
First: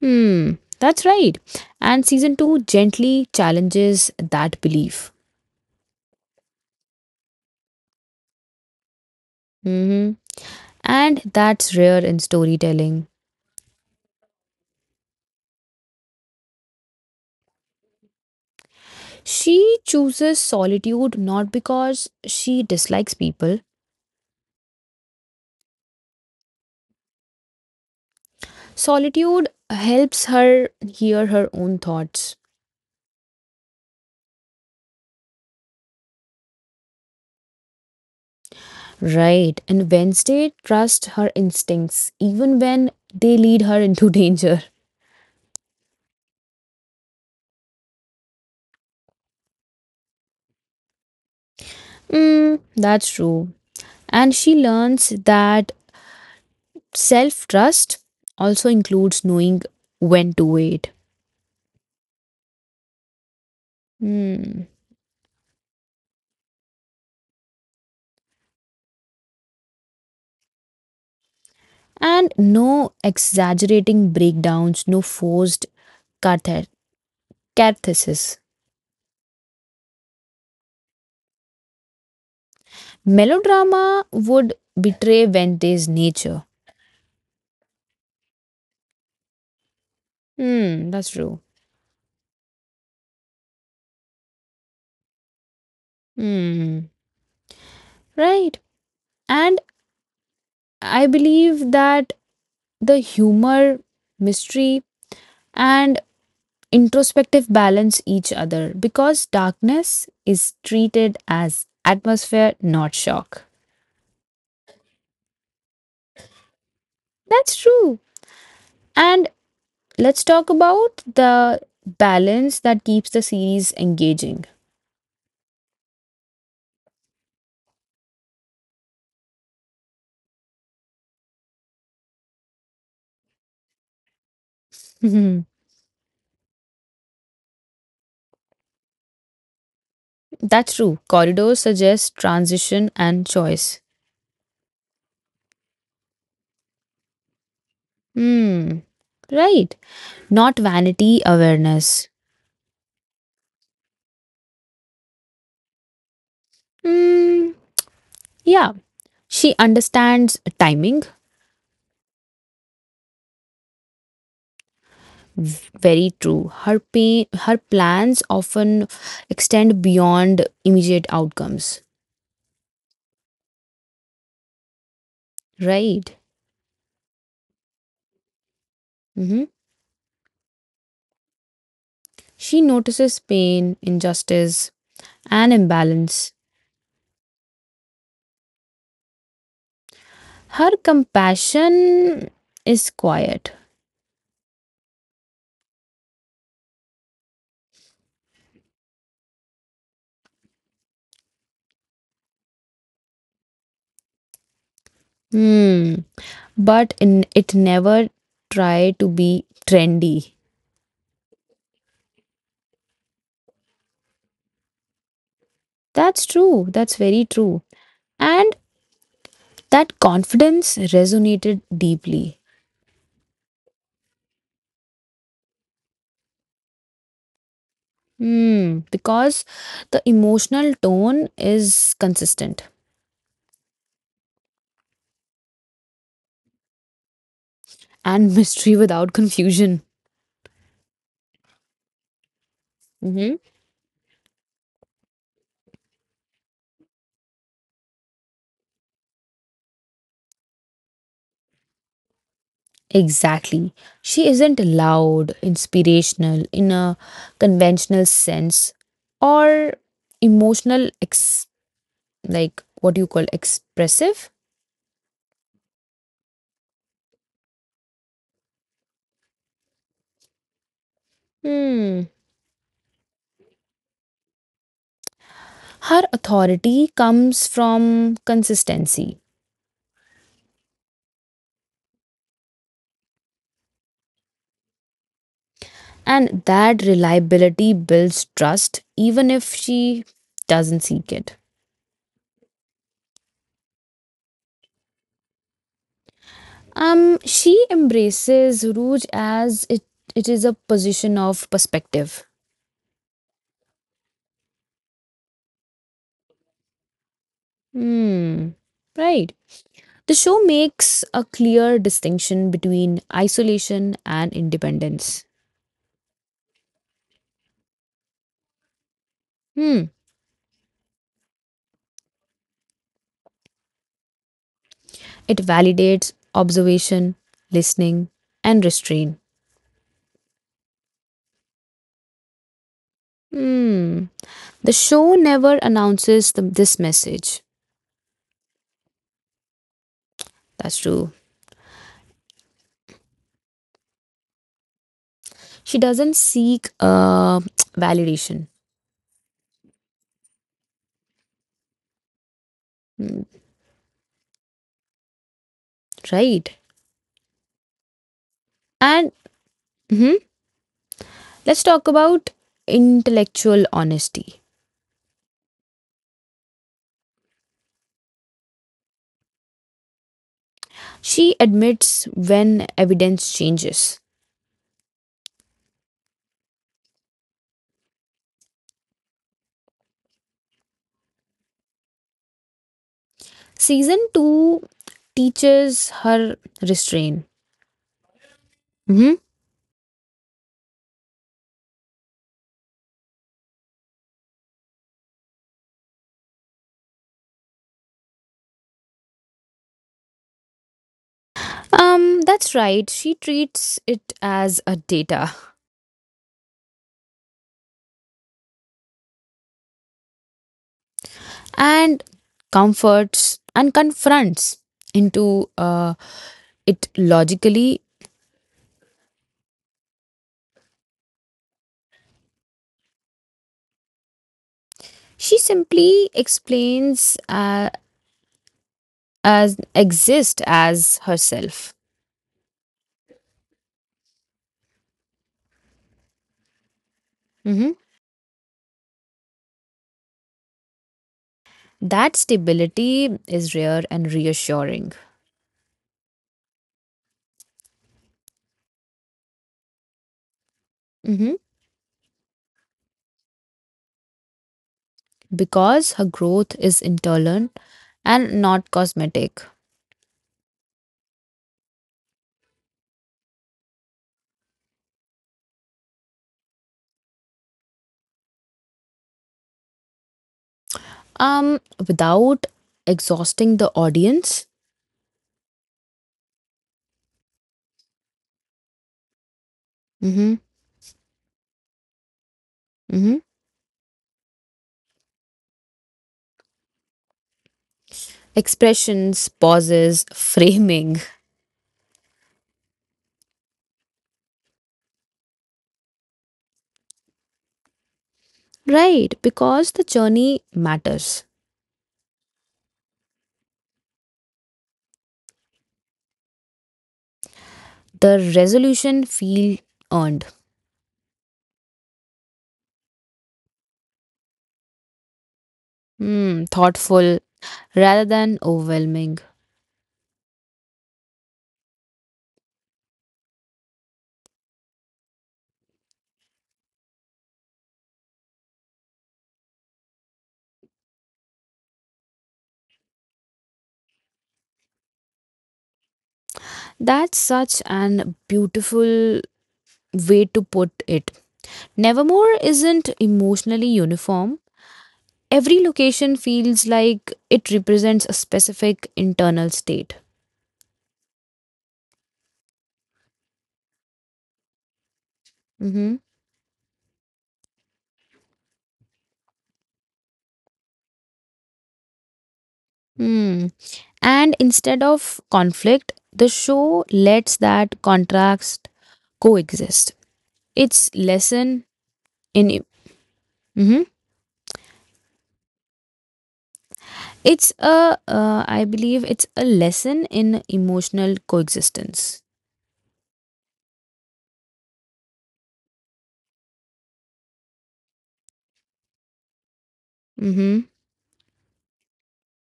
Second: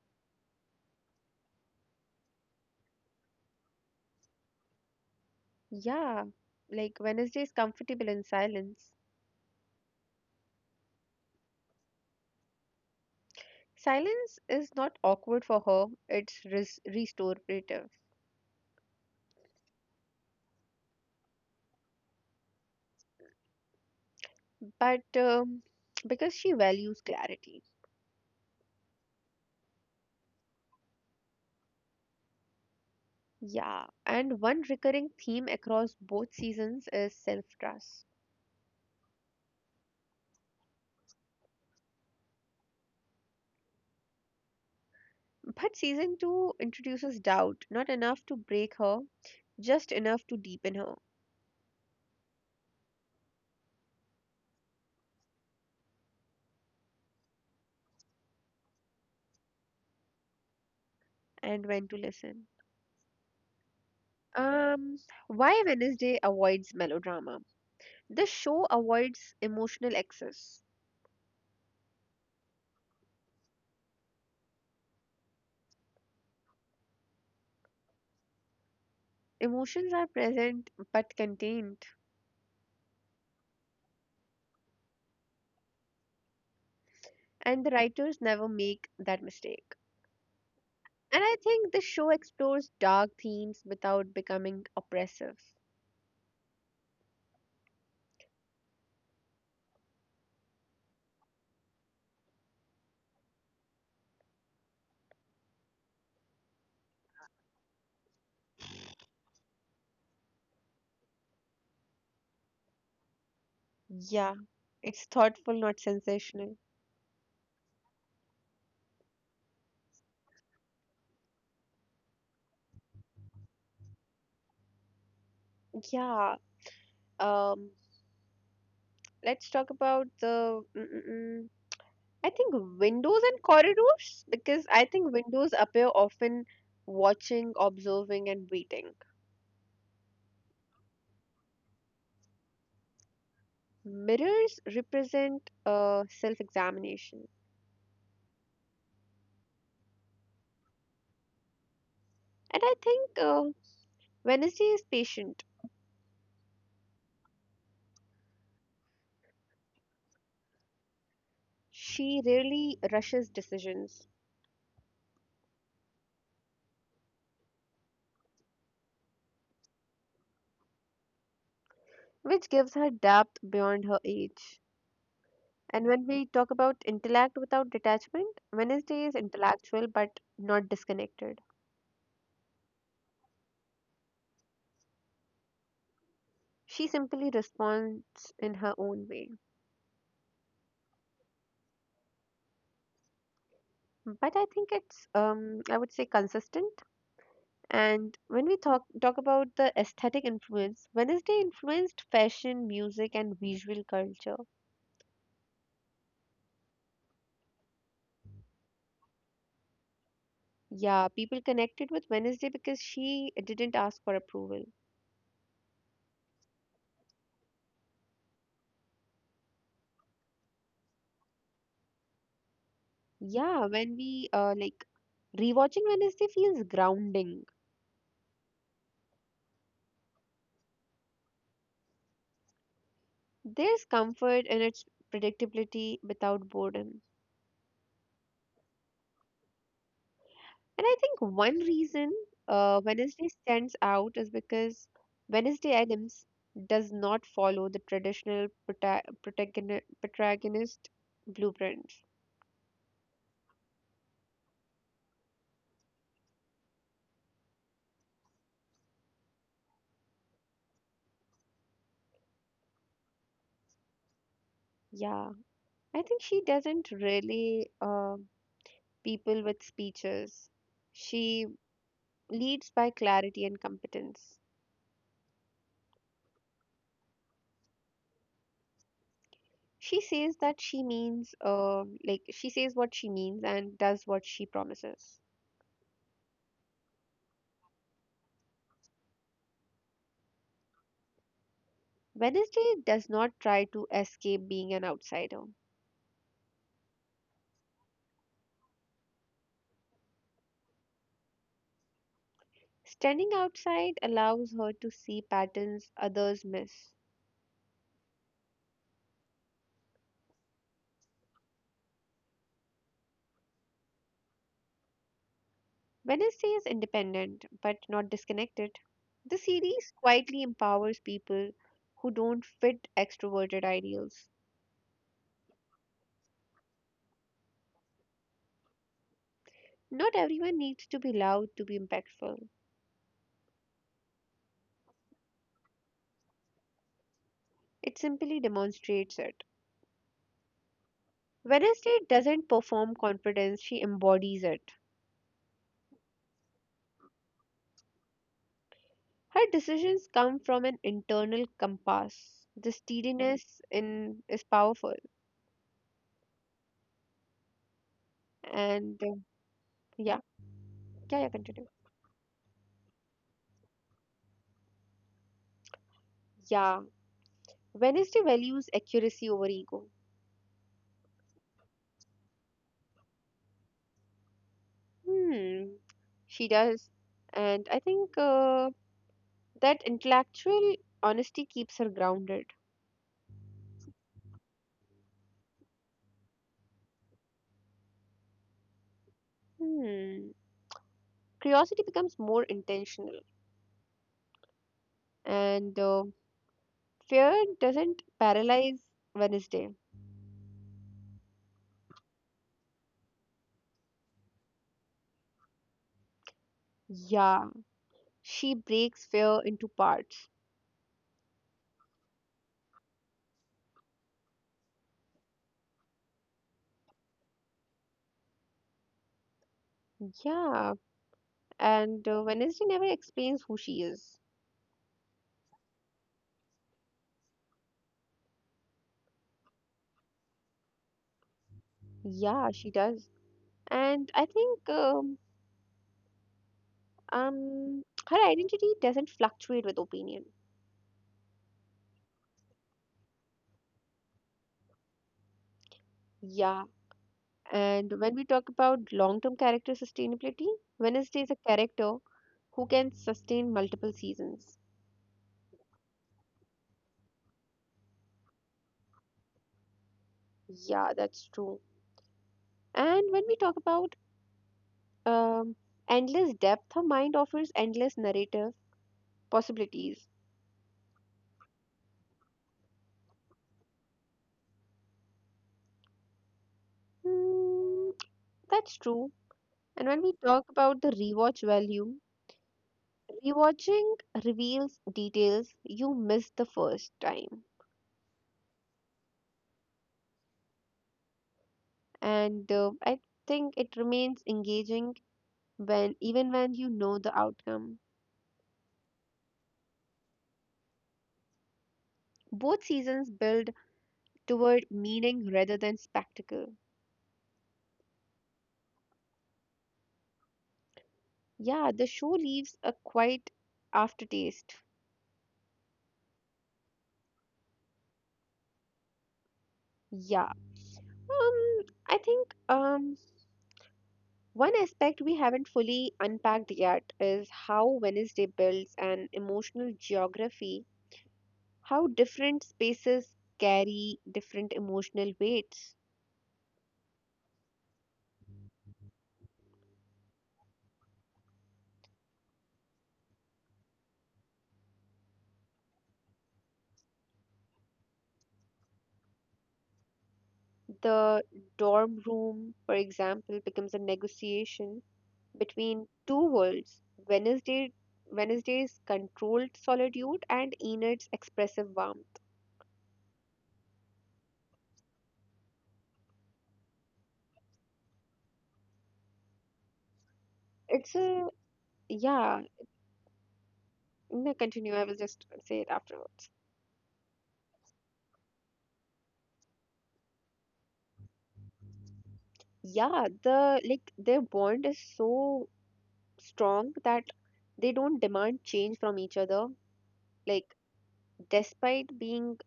Speaker 2: Hmm, that's right. And season 2 gently challenges that belief.
Speaker 1: Yeah, like Wednesday is comfortable in silence.
Speaker 2: Hmm. And that's rare in storytelling.
Speaker 1: Silence is not awkward for her, restorative.
Speaker 2: She chooses solitude not because she dislikes people.
Speaker 1: But <sniffs> because she values clarity.
Speaker 2: Solitude helps her hear her own thoughts.
Speaker 1: Yeah, and one recurring theme across both seasons is self trust.
Speaker 2: Right. And Wednesday trusts her instincts, even when they lead her into <laughs> danger.
Speaker 1: But season 2 introduces doubt, not enough to break her, just enough to deepen her,
Speaker 2: Mm, that's true. And she learns that self trust also includes knowing when to wait.
Speaker 1: and when to listen.
Speaker 2: Mm.
Speaker 1: Um, why Wednesday avoids melodrama? The show avoids emotional excess.
Speaker 2: And no exaggerating breakdowns, no forced cathe- cathesis.
Speaker 1: Emotions are present but contained.
Speaker 2: Melodrama would betray Vente's nature.
Speaker 1: And the writers never make that mistake.
Speaker 2: Hmm, that's
Speaker 1: And I
Speaker 2: true.
Speaker 1: think the show explores dark themes without becoming oppressive.
Speaker 2: Hmm. Right. And I believe that the humor, mystery, and introspective balance each other because darkness is treated as atmosphere, not shock.
Speaker 1: Yeah, it's thoughtful, not sensational.
Speaker 2: That's true. And let's talk about the balance that keeps the series engaging. <laughs>
Speaker 1: Yeah, um, let's talk about the. Mm, mm, mm, I think windows and corridors, because I think
Speaker 2: Mhm.
Speaker 1: windows appear often watching, observing, and waiting.
Speaker 2: That's true. Corridors suggest transition and choice.
Speaker 1: Mirrors represent self examination.
Speaker 2: Hmm. Right. Not vanity awareness.
Speaker 1: And I think Wednesday is patient.
Speaker 2: Hmm. Yeah, she understands timing,
Speaker 1: She rarely rushes decisions,
Speaker 2: very true. Her pain, her plans often extend beyond immediate outcomes,
Speaker 1: which gives her depth beyond her age. And when
Speaker 2: right?
Speaker 1: we talk about intellect without detachment, Wednesday is
Speaker 2: Hmm.
Speaker 1: intellectual but not disconnected.
Speaker 2: She notices pain, injustice, and imbalance.
Speaker 1: She simply responds in her own way.
Speaker 2: Her compassion is quiet.
Speaker 1: But I think it's I would say, consistent. And when we talk about the aesthetic influence, Wednesday influenced fashion, music, and visual culture.
Speaker 2: Hmm. But in, it never try to be trendy.
Speaker 1: Yeah, people connected with Wednesday because she didn't ask for approval.
Speaker 2: That's true. That's very true. And that confidence resonated deeply.
Speaker 1: Yeah, when we like rewatching Wednesday feels grounding.
Speaker 2: Hmm, because the emotional tone is consistent
Speaker 1: There's comfort in its predictability without boredom.
Speaker 2: and <laughs> mystery without confusion.
Speaker 1: And I think one reason Wednesday
Speaker 2: Hmm.
Speaker 1: stands out is because Wednesday Adams does not follow the traditional protagonist blueprint.
Speaker 2: Exactly. She isn't loud, inspirational in a conventional sense or emotional, like what do you call expressive?
Speaker 1: Yeah, I think she doesn't really people with speeches. She
Speaker 2: Hmm.
Speaker 1: leads by clarity and competence.
Speaker 2: Her authority comes from consistency,
Speaker 1: She says that she means, she says what she means and does what she promises.
Speaker 2: and that reliability builds trust even if she doesn't seek it.
Speaker 1: Wednesday does not try to escape being an outsider.
Speaker 2: She embraces Rouge as it is a position of perspective.
Speaker 1: Standing outside allows her to see patterns others miss.
Speaker 2: Hmm. Right. The show makes a clear distinction between isolation and independence.
Speaker 1: Wednesday is independent but not disconnected. The
Speaker 2: Hmm.
Speaker 1: series quietly empowers people who don't fit extroverted ideals.
Speaker 2: It validates observation, listening, and restraint.
Speaker 1: Not everyone needs to be loud to be impactful,
Speaker 2: Hmm. The show never announces this message.
Speaker 1: it simply demonstrates it.
Speaker 2: That's true.
Speaker 1: Wednesday doesn't perform confidence, she embodies it.
Speaker 2: She doesn't seek <tsk> validation.
Speaker 1: Her decisions come from an internal compass. The
Speaker 2: Hmm.
Speaker 1: steadiness in is powerful.
Speaker 2: Right.
Speaker 1: And
Speaker 2: And
Speaker 1: Yeah,
Speaker 2: mhm.
Speaker 1: yeah,
Speaker 2: Let's
Speaker 1: continue.
Speaker 2: talk about intellectual honesty.
Speaker 1: Yeah, Wednesday values accuracy over ego.
Speaker 2: She admits when evidence changes.
Speaker 1: Hmm, she does. And I think that intellectual honesty keeps her grounded.
Speaker 2: Season 2 teaches her restraint. Mhm.
Speaker 1: Hmm, curiosity becomes more intentional. And Fear doesn't paralyze Wednesday.
Speaker 2: That's right. She treats it as a data
Speaker 1: Yeah, she breaks fear into parts.
Speaker 2: and comforts and confronts into uh, it logically.
Speaker 1: Yeah, and Wednesday never explains who she is.
Speaker 2: She simply explains as exist as herself.
Speaker 1: Yeah, she does. And I think
Speaker 2: Mhm.
Speaker 1: um, her identity doesn't fluctuate with opinion.
Speaker 2: That stability is rare and reassuring.
Speaker 1: Yeah, and when we talk about long-term character sustainability, Wednesday is a
Speaker 2: Mhm.
Speaker 1: character who can sustain multiple seasons.
Speaker 2: Because her growth is internal and not cosmetic.
Speaker 1: Yeah, that's true. And when we talk about um, endless depth, her mind offers endless narrative possibilities.
Speaker 2: Um, without exhausting the audience.
Speaker 1: Hmm, that's true. And when we
Speaker 2: Mhm.
Speaker 1: talk about the rewatch value,
Speaker 2: Mhm.
Speaker 1: rewatching reveals details you missed the first time.
Speaker 2: Expressions, pauses, <laughs> framing.
Speaker 1: And I think it remains engaging when even when you know the outcome.
Speaker 2: Right, because the journey matters.
Speaker 1: Both seasons build toward meaning rather than spectacle.
Speaker 2: The resolution feel earned.
Speaker 1: Yeah, the show leaves a quite aftertaste.
Speaker 2: Hmm, thoughtful rather than overwhelming.
Speaker 1: Yeah. Um I think one aspect we haven't fully unpacked yet is how Wednesday builds an emotional geography, how different spaces carry different emotional weights.
Speaker 2: That's such an beautiful way to put it. Nevermore isn't emotionally uniform. Every location feels like it represents a specific internal state.
Speaker 1: The dorm room, for example, becomes a negotiation between
Speaker 2: Mm-hmm.
Speaker 1: two worlds. Wednesday, Wednesday's controlled solitude and Enid's expressive warmth.
Speaker 2: Hmm. And instead of conflict, the show lets that contrast coexist. It's
Speaker 1: It's a,
Speaker 2: lesson
Speaker 1: yeah,
Speaker 2: in mhm.
Speaker 1: no, continue. I will just say it afterwards.
Speaker 2: It's a I believe it's a lesson in emotional coexistence.
Speaker 1: Yeah, the like their bond is so strong that they don't demand change from each other, like
Speaker 2: Mm-hmm.
Speaker 1: despite being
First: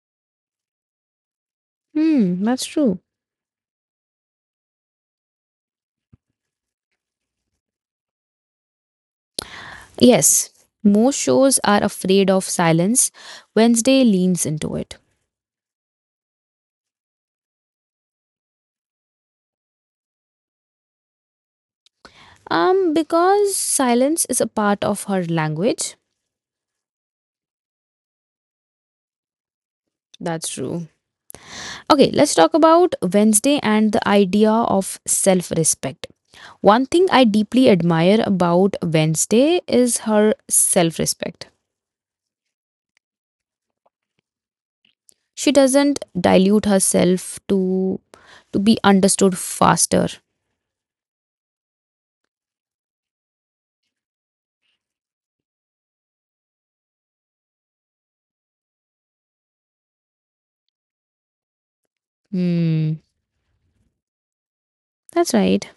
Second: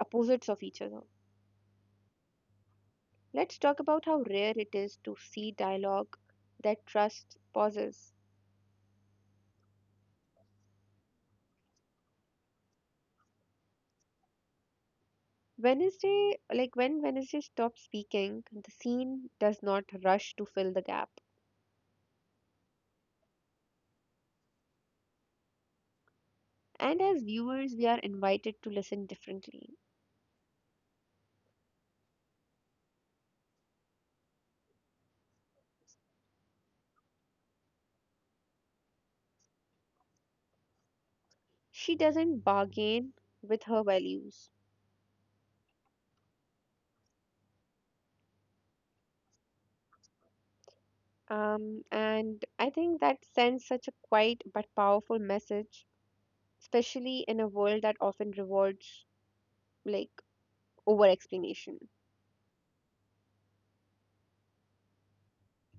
Speaker 1: opposites of each other.
Speaker 2: Hmm, that's true.
Speaker 1: Let's talk about how rare it is to see dialogue that trust pauses.
Speaker 2: Yes, most shows are afraid of silence. Wednesday leans into it.
Speaker 1: Wednesday, like when Wednesday stops speaking, the scene does not rush to fill the gap.
Speaker 2: Because silence is a part of her language.
Speaker 1: And as viewers, we are invited to listen differently.
Speaker 2: That's true. Okay, let's talk about Wednesday and the idea of self respect. One thing I deeply admire about Wednesday is her self respect.
Speaker 1: She doesn't bargain with her values.
Speaker 2: She doesn't dilute herself to be understood faster.
Speaker 1: And I think that sends such a quiet but powerful message, especially in a world that often rewards like over explanation.
Speaker 2: Hmm, that's right.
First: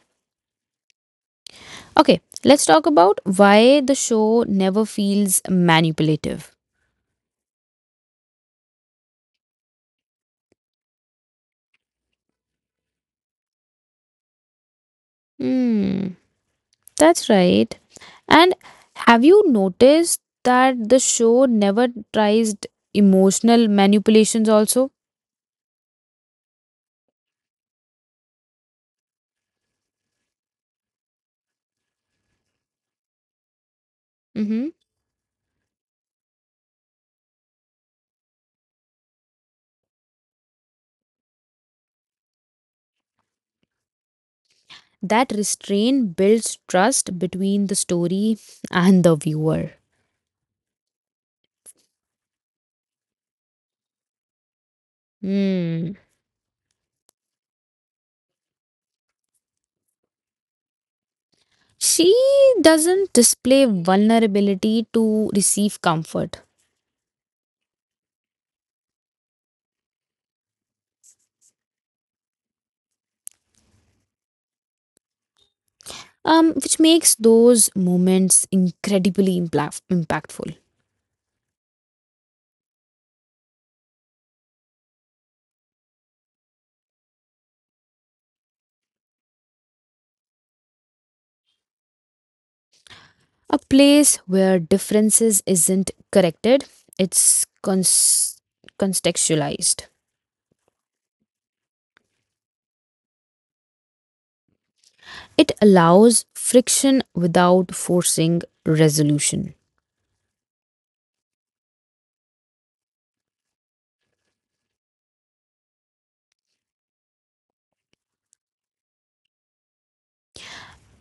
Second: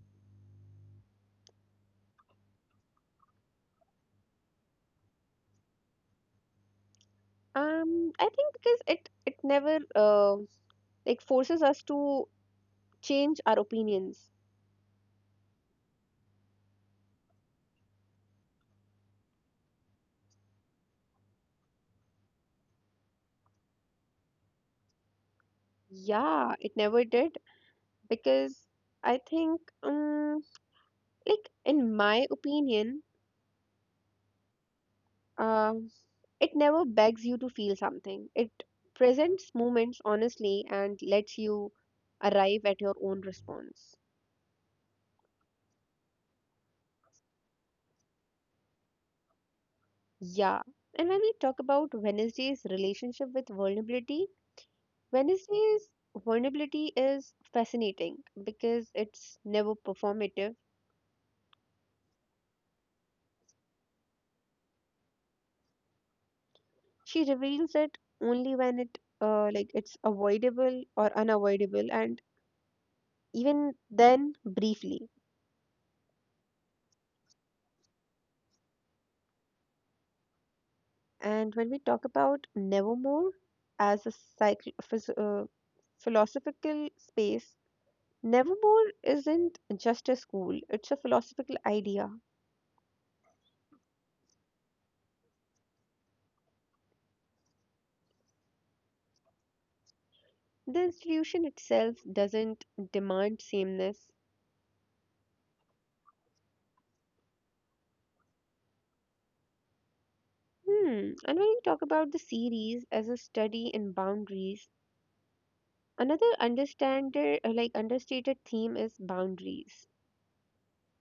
Speaker 2: Okay, let's talk about why the show never feels manipulative.
Speaker 1: um I think because it never uh, like forces us to change our opinions.
Speaker 2: Hmm, that's right. And have you noticed that the show never tries emotional manipulations also?
Speaker 1: Yeah, it never did, because I think um like in my opinion,
Speaker 2: Mm-hmm.
Speaker 1: um it never begs you to feel something. It presents moments honestly and lets you arrive at your own response.
Speaker 2: That restraint builds trust between the story and the viewer.
Speaker 1: Yeah. And when we talk about Wednesday's relationship with vulnerability, Wednesday's
Speaker 2: Hmm.
Speaker 1: vulnerability is fascinating because it's never performative.
Speaker 2: She doesn't display vulnerability to receive comfort,
Speaker 1: She reveals it only when it like it's avoidable or unavoidable, and even then briefly.
Speaker 2: which makes those moments incredibly impactful.
Speaker 1: And when we talk about Nevermore as a psych- phys- uh, philosophical space, Nevermore isn't just a school, it's a philosophical idea.
Speaker 2: A place where differences isn't corrected, it's contextualized.
Speaker 1: The institution itself doesn't demand sameness.
Speaker 2: It allows friction without forcing resolution.
Speaker 1: Hmm. And when you talk about the series as a study in boundaries, another understander like understated theme is boundaries,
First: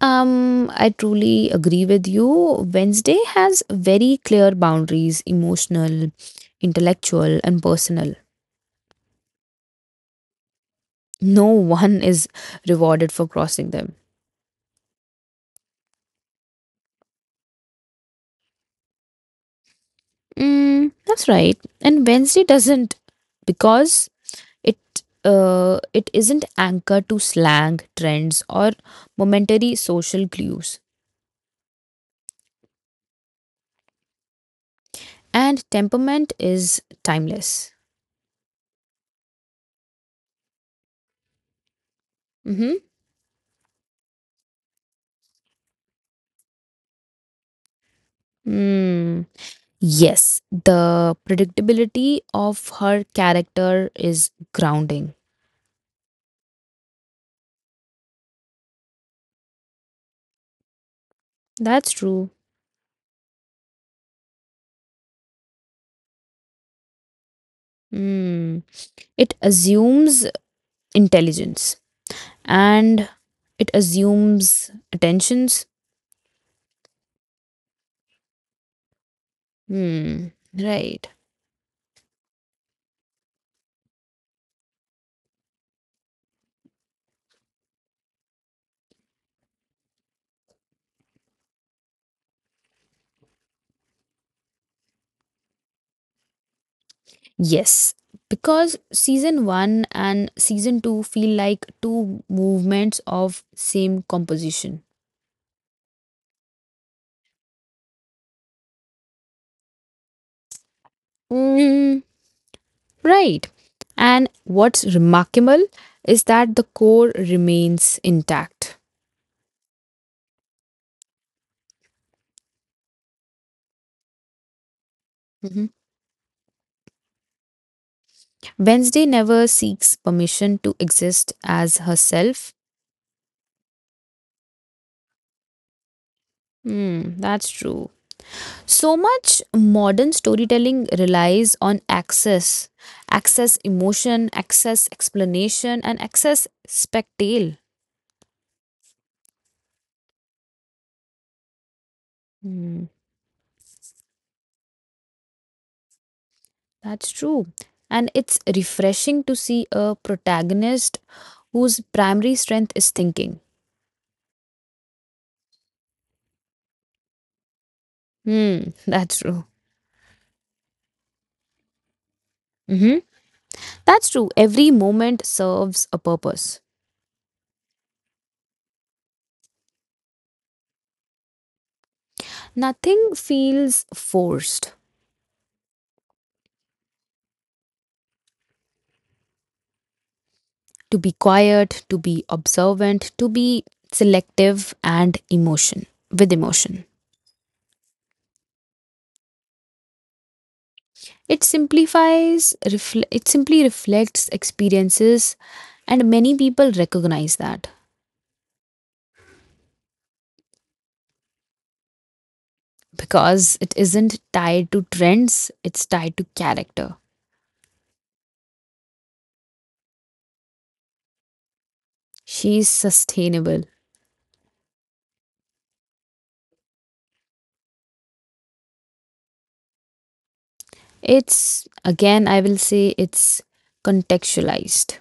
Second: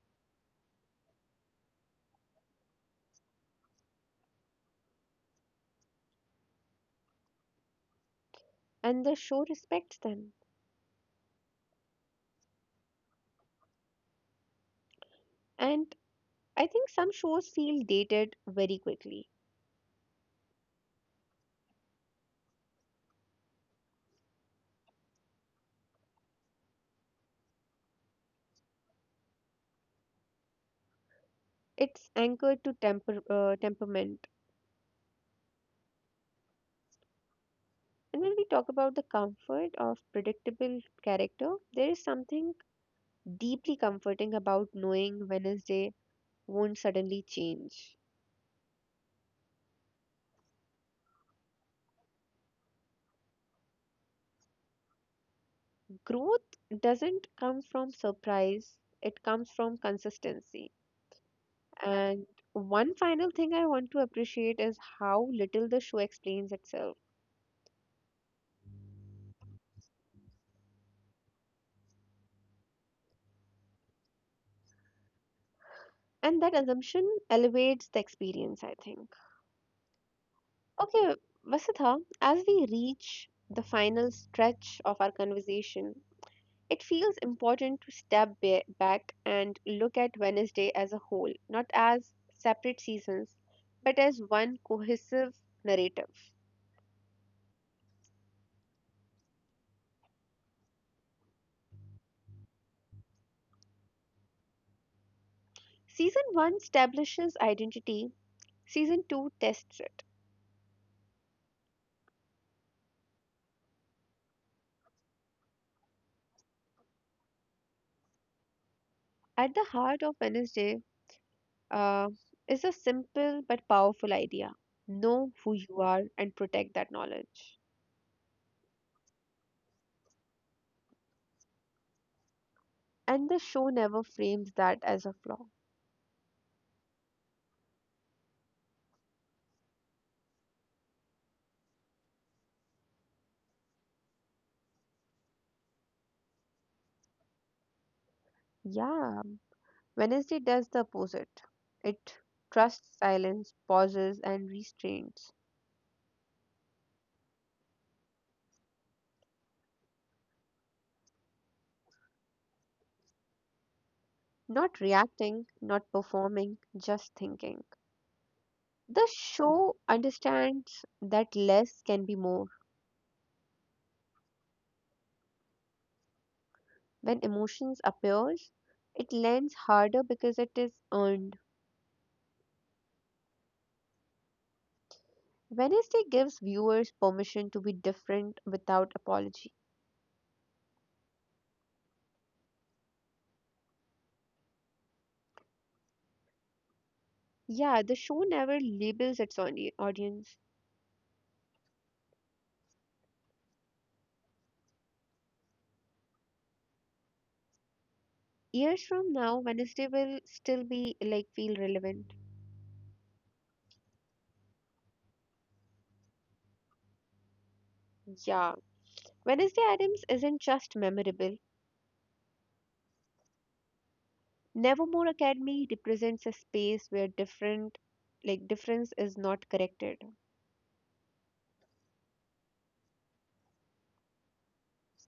Speaker 2: I truly agree with you. Wednesday has very clear boundaries: emotional, intellectual, and personal.
Speaker 1: and the show respects them.
Speaker 2: No one is rewarded for crossing them.
Speaker 1: And I think some shows feel dated very quickly.
Speaker 2: Mm, that's right. And Wednesday doesn't because It it isn't anchored to slang, trends, or momentary social clues.
Speaker 1: It's anchored to temperament.
Speaker 2: And temperament is timeless.
Speaker 1: And when we talk about the comfort of predictable character, there is something
Speaker 2: Mm-hmm.
Speaker 1: deeply comforting about knowing Wednesday won't suddenly change.
Speaker 2: Mm. Yes, the predictability of her character is grounding.
Speaker 1: Growth doesn't come from surprise, it comes from consistency.
Speaker 2: That's
Speaker 1: And
Speaker 2: true.
Speaker 1: one final thing I want to appreciate is how little the show explains itself.
Speaker 2: Mm. It assumes intelligence and it assumes attentions.
Speaker 1: And that assumption elevates the experience, I think.
Speaker 2: Hmm. Right.
Speaker 1: Okay, Vasudha, as we reach the final stretch of our conversation, it feels important to step back and look at Wednesday as a whole, not as separate seasons, but as one cohesive narrative.
Speaker 2: Yes, because season 1 and season 2 feel like two movements of same composition.
Speaker 1: Season 1 establishes identity, Season 2 tests it.
Speaker 2: Mm, right. And what's remarkable is that the core remains intact.
Speaker 1: At the heart of Wednesday uh, is a simple but powerful idea: know who
Speaker 2: Mhm.
Speaker 1: you are and protect that knowledge.
Speaker 2: Wednesday never seeks permission to exist as herself.
Speaker 1: And the show never frames that as a flaw.
Speaker 2: Hmm, that's true. So much modern storytelling relies on access: access emotion, access explanation, and access spectacle.
Speaker 1: Yeah, Wednesday does the opposite. It
Speaker 2: Hmm,
Speaker 1: trusts silence, pauses, and restraints.
Speaker 2: that's true. And it's refreshing to see a protagonist whose primary strength is thinking.
Speaker 1: Not reacting, not performing, just thinking.
Speaker 2: Hmm, <laughs>
Speaker 1: The
Speaker 2: that's true.
Speaker 1: show understands that less can be more.
Speaker 2: Hmm. That's true. Every moment serves a purpose.
Speaker 1: When emotions appears, it lands harder because it is earned.
Speaker 2: Nothing feels forced.
Speaker 1: Wednesday gives viewers permission to be different without apology.
Speaker 2: To be quiet, to be observant, to be selective and emotion with emotion.
Speaker 1: Yeah, the show never labels its audience.
Speaker 2: It simplifies, it simply reflects experiences, and many people recognize that.
Speaker 1: Years from now, Wednesday will still be like feel relevant.
Speaker 2: Because it isn't tied to trends, it's tied to character.
Speaker 1: Yeah, Wednesday Addams isn't just memorable.
Speaker 2: She's sustainable.
Speaker 1: Nevermore Academy represents a space where different, like difference is not corrected.
Speaker 2: It's, again, I will say it's contextualized.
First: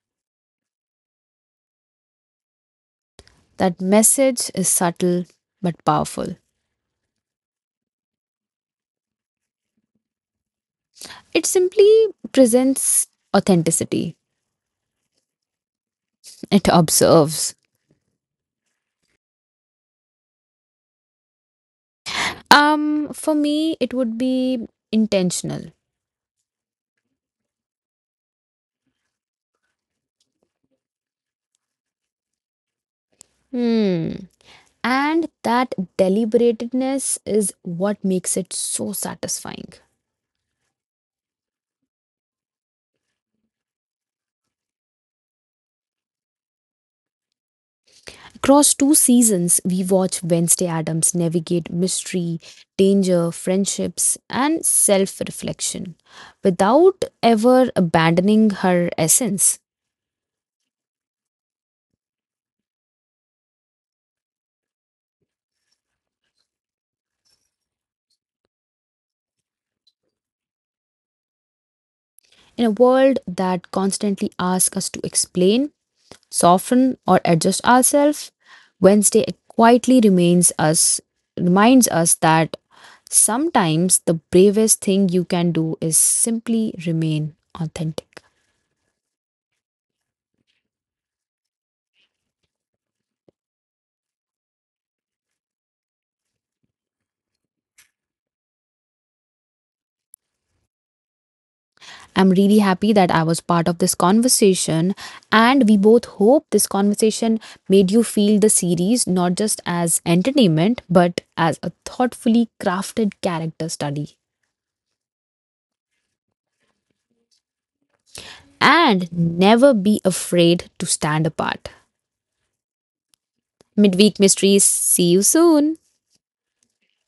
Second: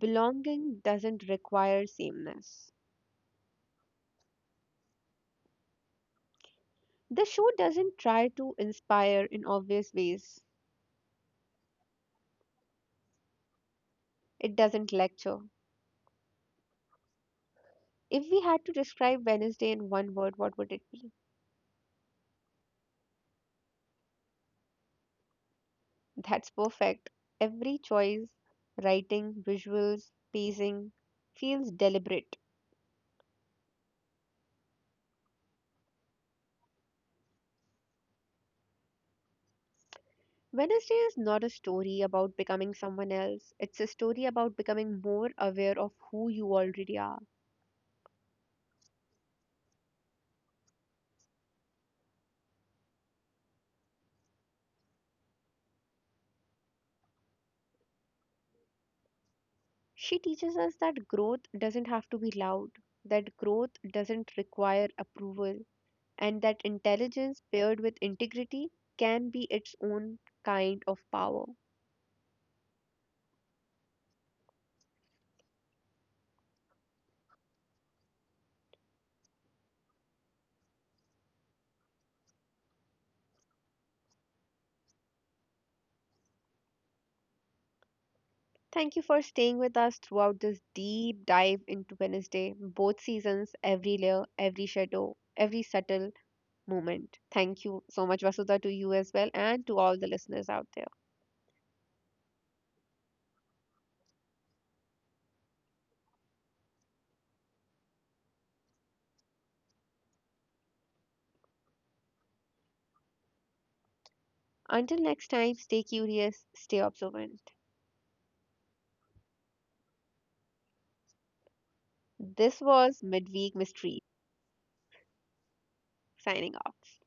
Speaker 1: Belonging doesn't require sameness.
Speaker 2: That message is subtle but powerful.
Speaker 1: The show doesn't try to inspire in obvious ways.
Speaker 2: It simply presents authenticity,
Speaker 1: It doesn't lecture.
Speaker 2: it observes.
Speaker 1: If we had to describe Wednesday in one word, what would it be?
Speaker 2: For me, it would be intentional.
Speaker 1: That's perfect. Every choice, writing, visuals, pacing, feels deliberate.
Speaker 2: Hmm. And that deliberatedness is what makes it so satisfying.
Speaker 1: Wednesday is not a story about becoming someone else, it's a story about becoming more aware of who you already are.
Speaker 2: Across two seasons, we watch Wednesday Adams navigate mystery, danger, friendships, and self reflection without ever abandoning her essence.
Speaker 1: She teaches us that growth doesn't have to be loud, that growth doesn't require approval, and that intelligence paired with integrity can be its own kind of power.
Speaker 2: In a world that constantly asks us to explain, soften, or adjust ourselves, Wednesday quietly remains us, reminds us that sometimes the bravest thing you can do is simply remain authentic.
Speaker 1: Thank you for staying with us throughout this deep dive into Wednesday, both seasons, every layer, every shadow, every subtle moment. Thank you so much, Vasudha, to you as well, and to all the listeners out there.
Speaker 2: I'm really happy that I was part of this conversation, and we both hope this conversation made you feel the series not just as entertainment but as a thoughtfully crafted character study.
Speaker 1: Until next time, stay curious, stay observant.
Speaker 2: And never be afraid to stand apart.
Speaker 1: This was Midweek Mystery,
Speaker 2: Midweek Mysteries, see you soon.
Speaker 1: signing off.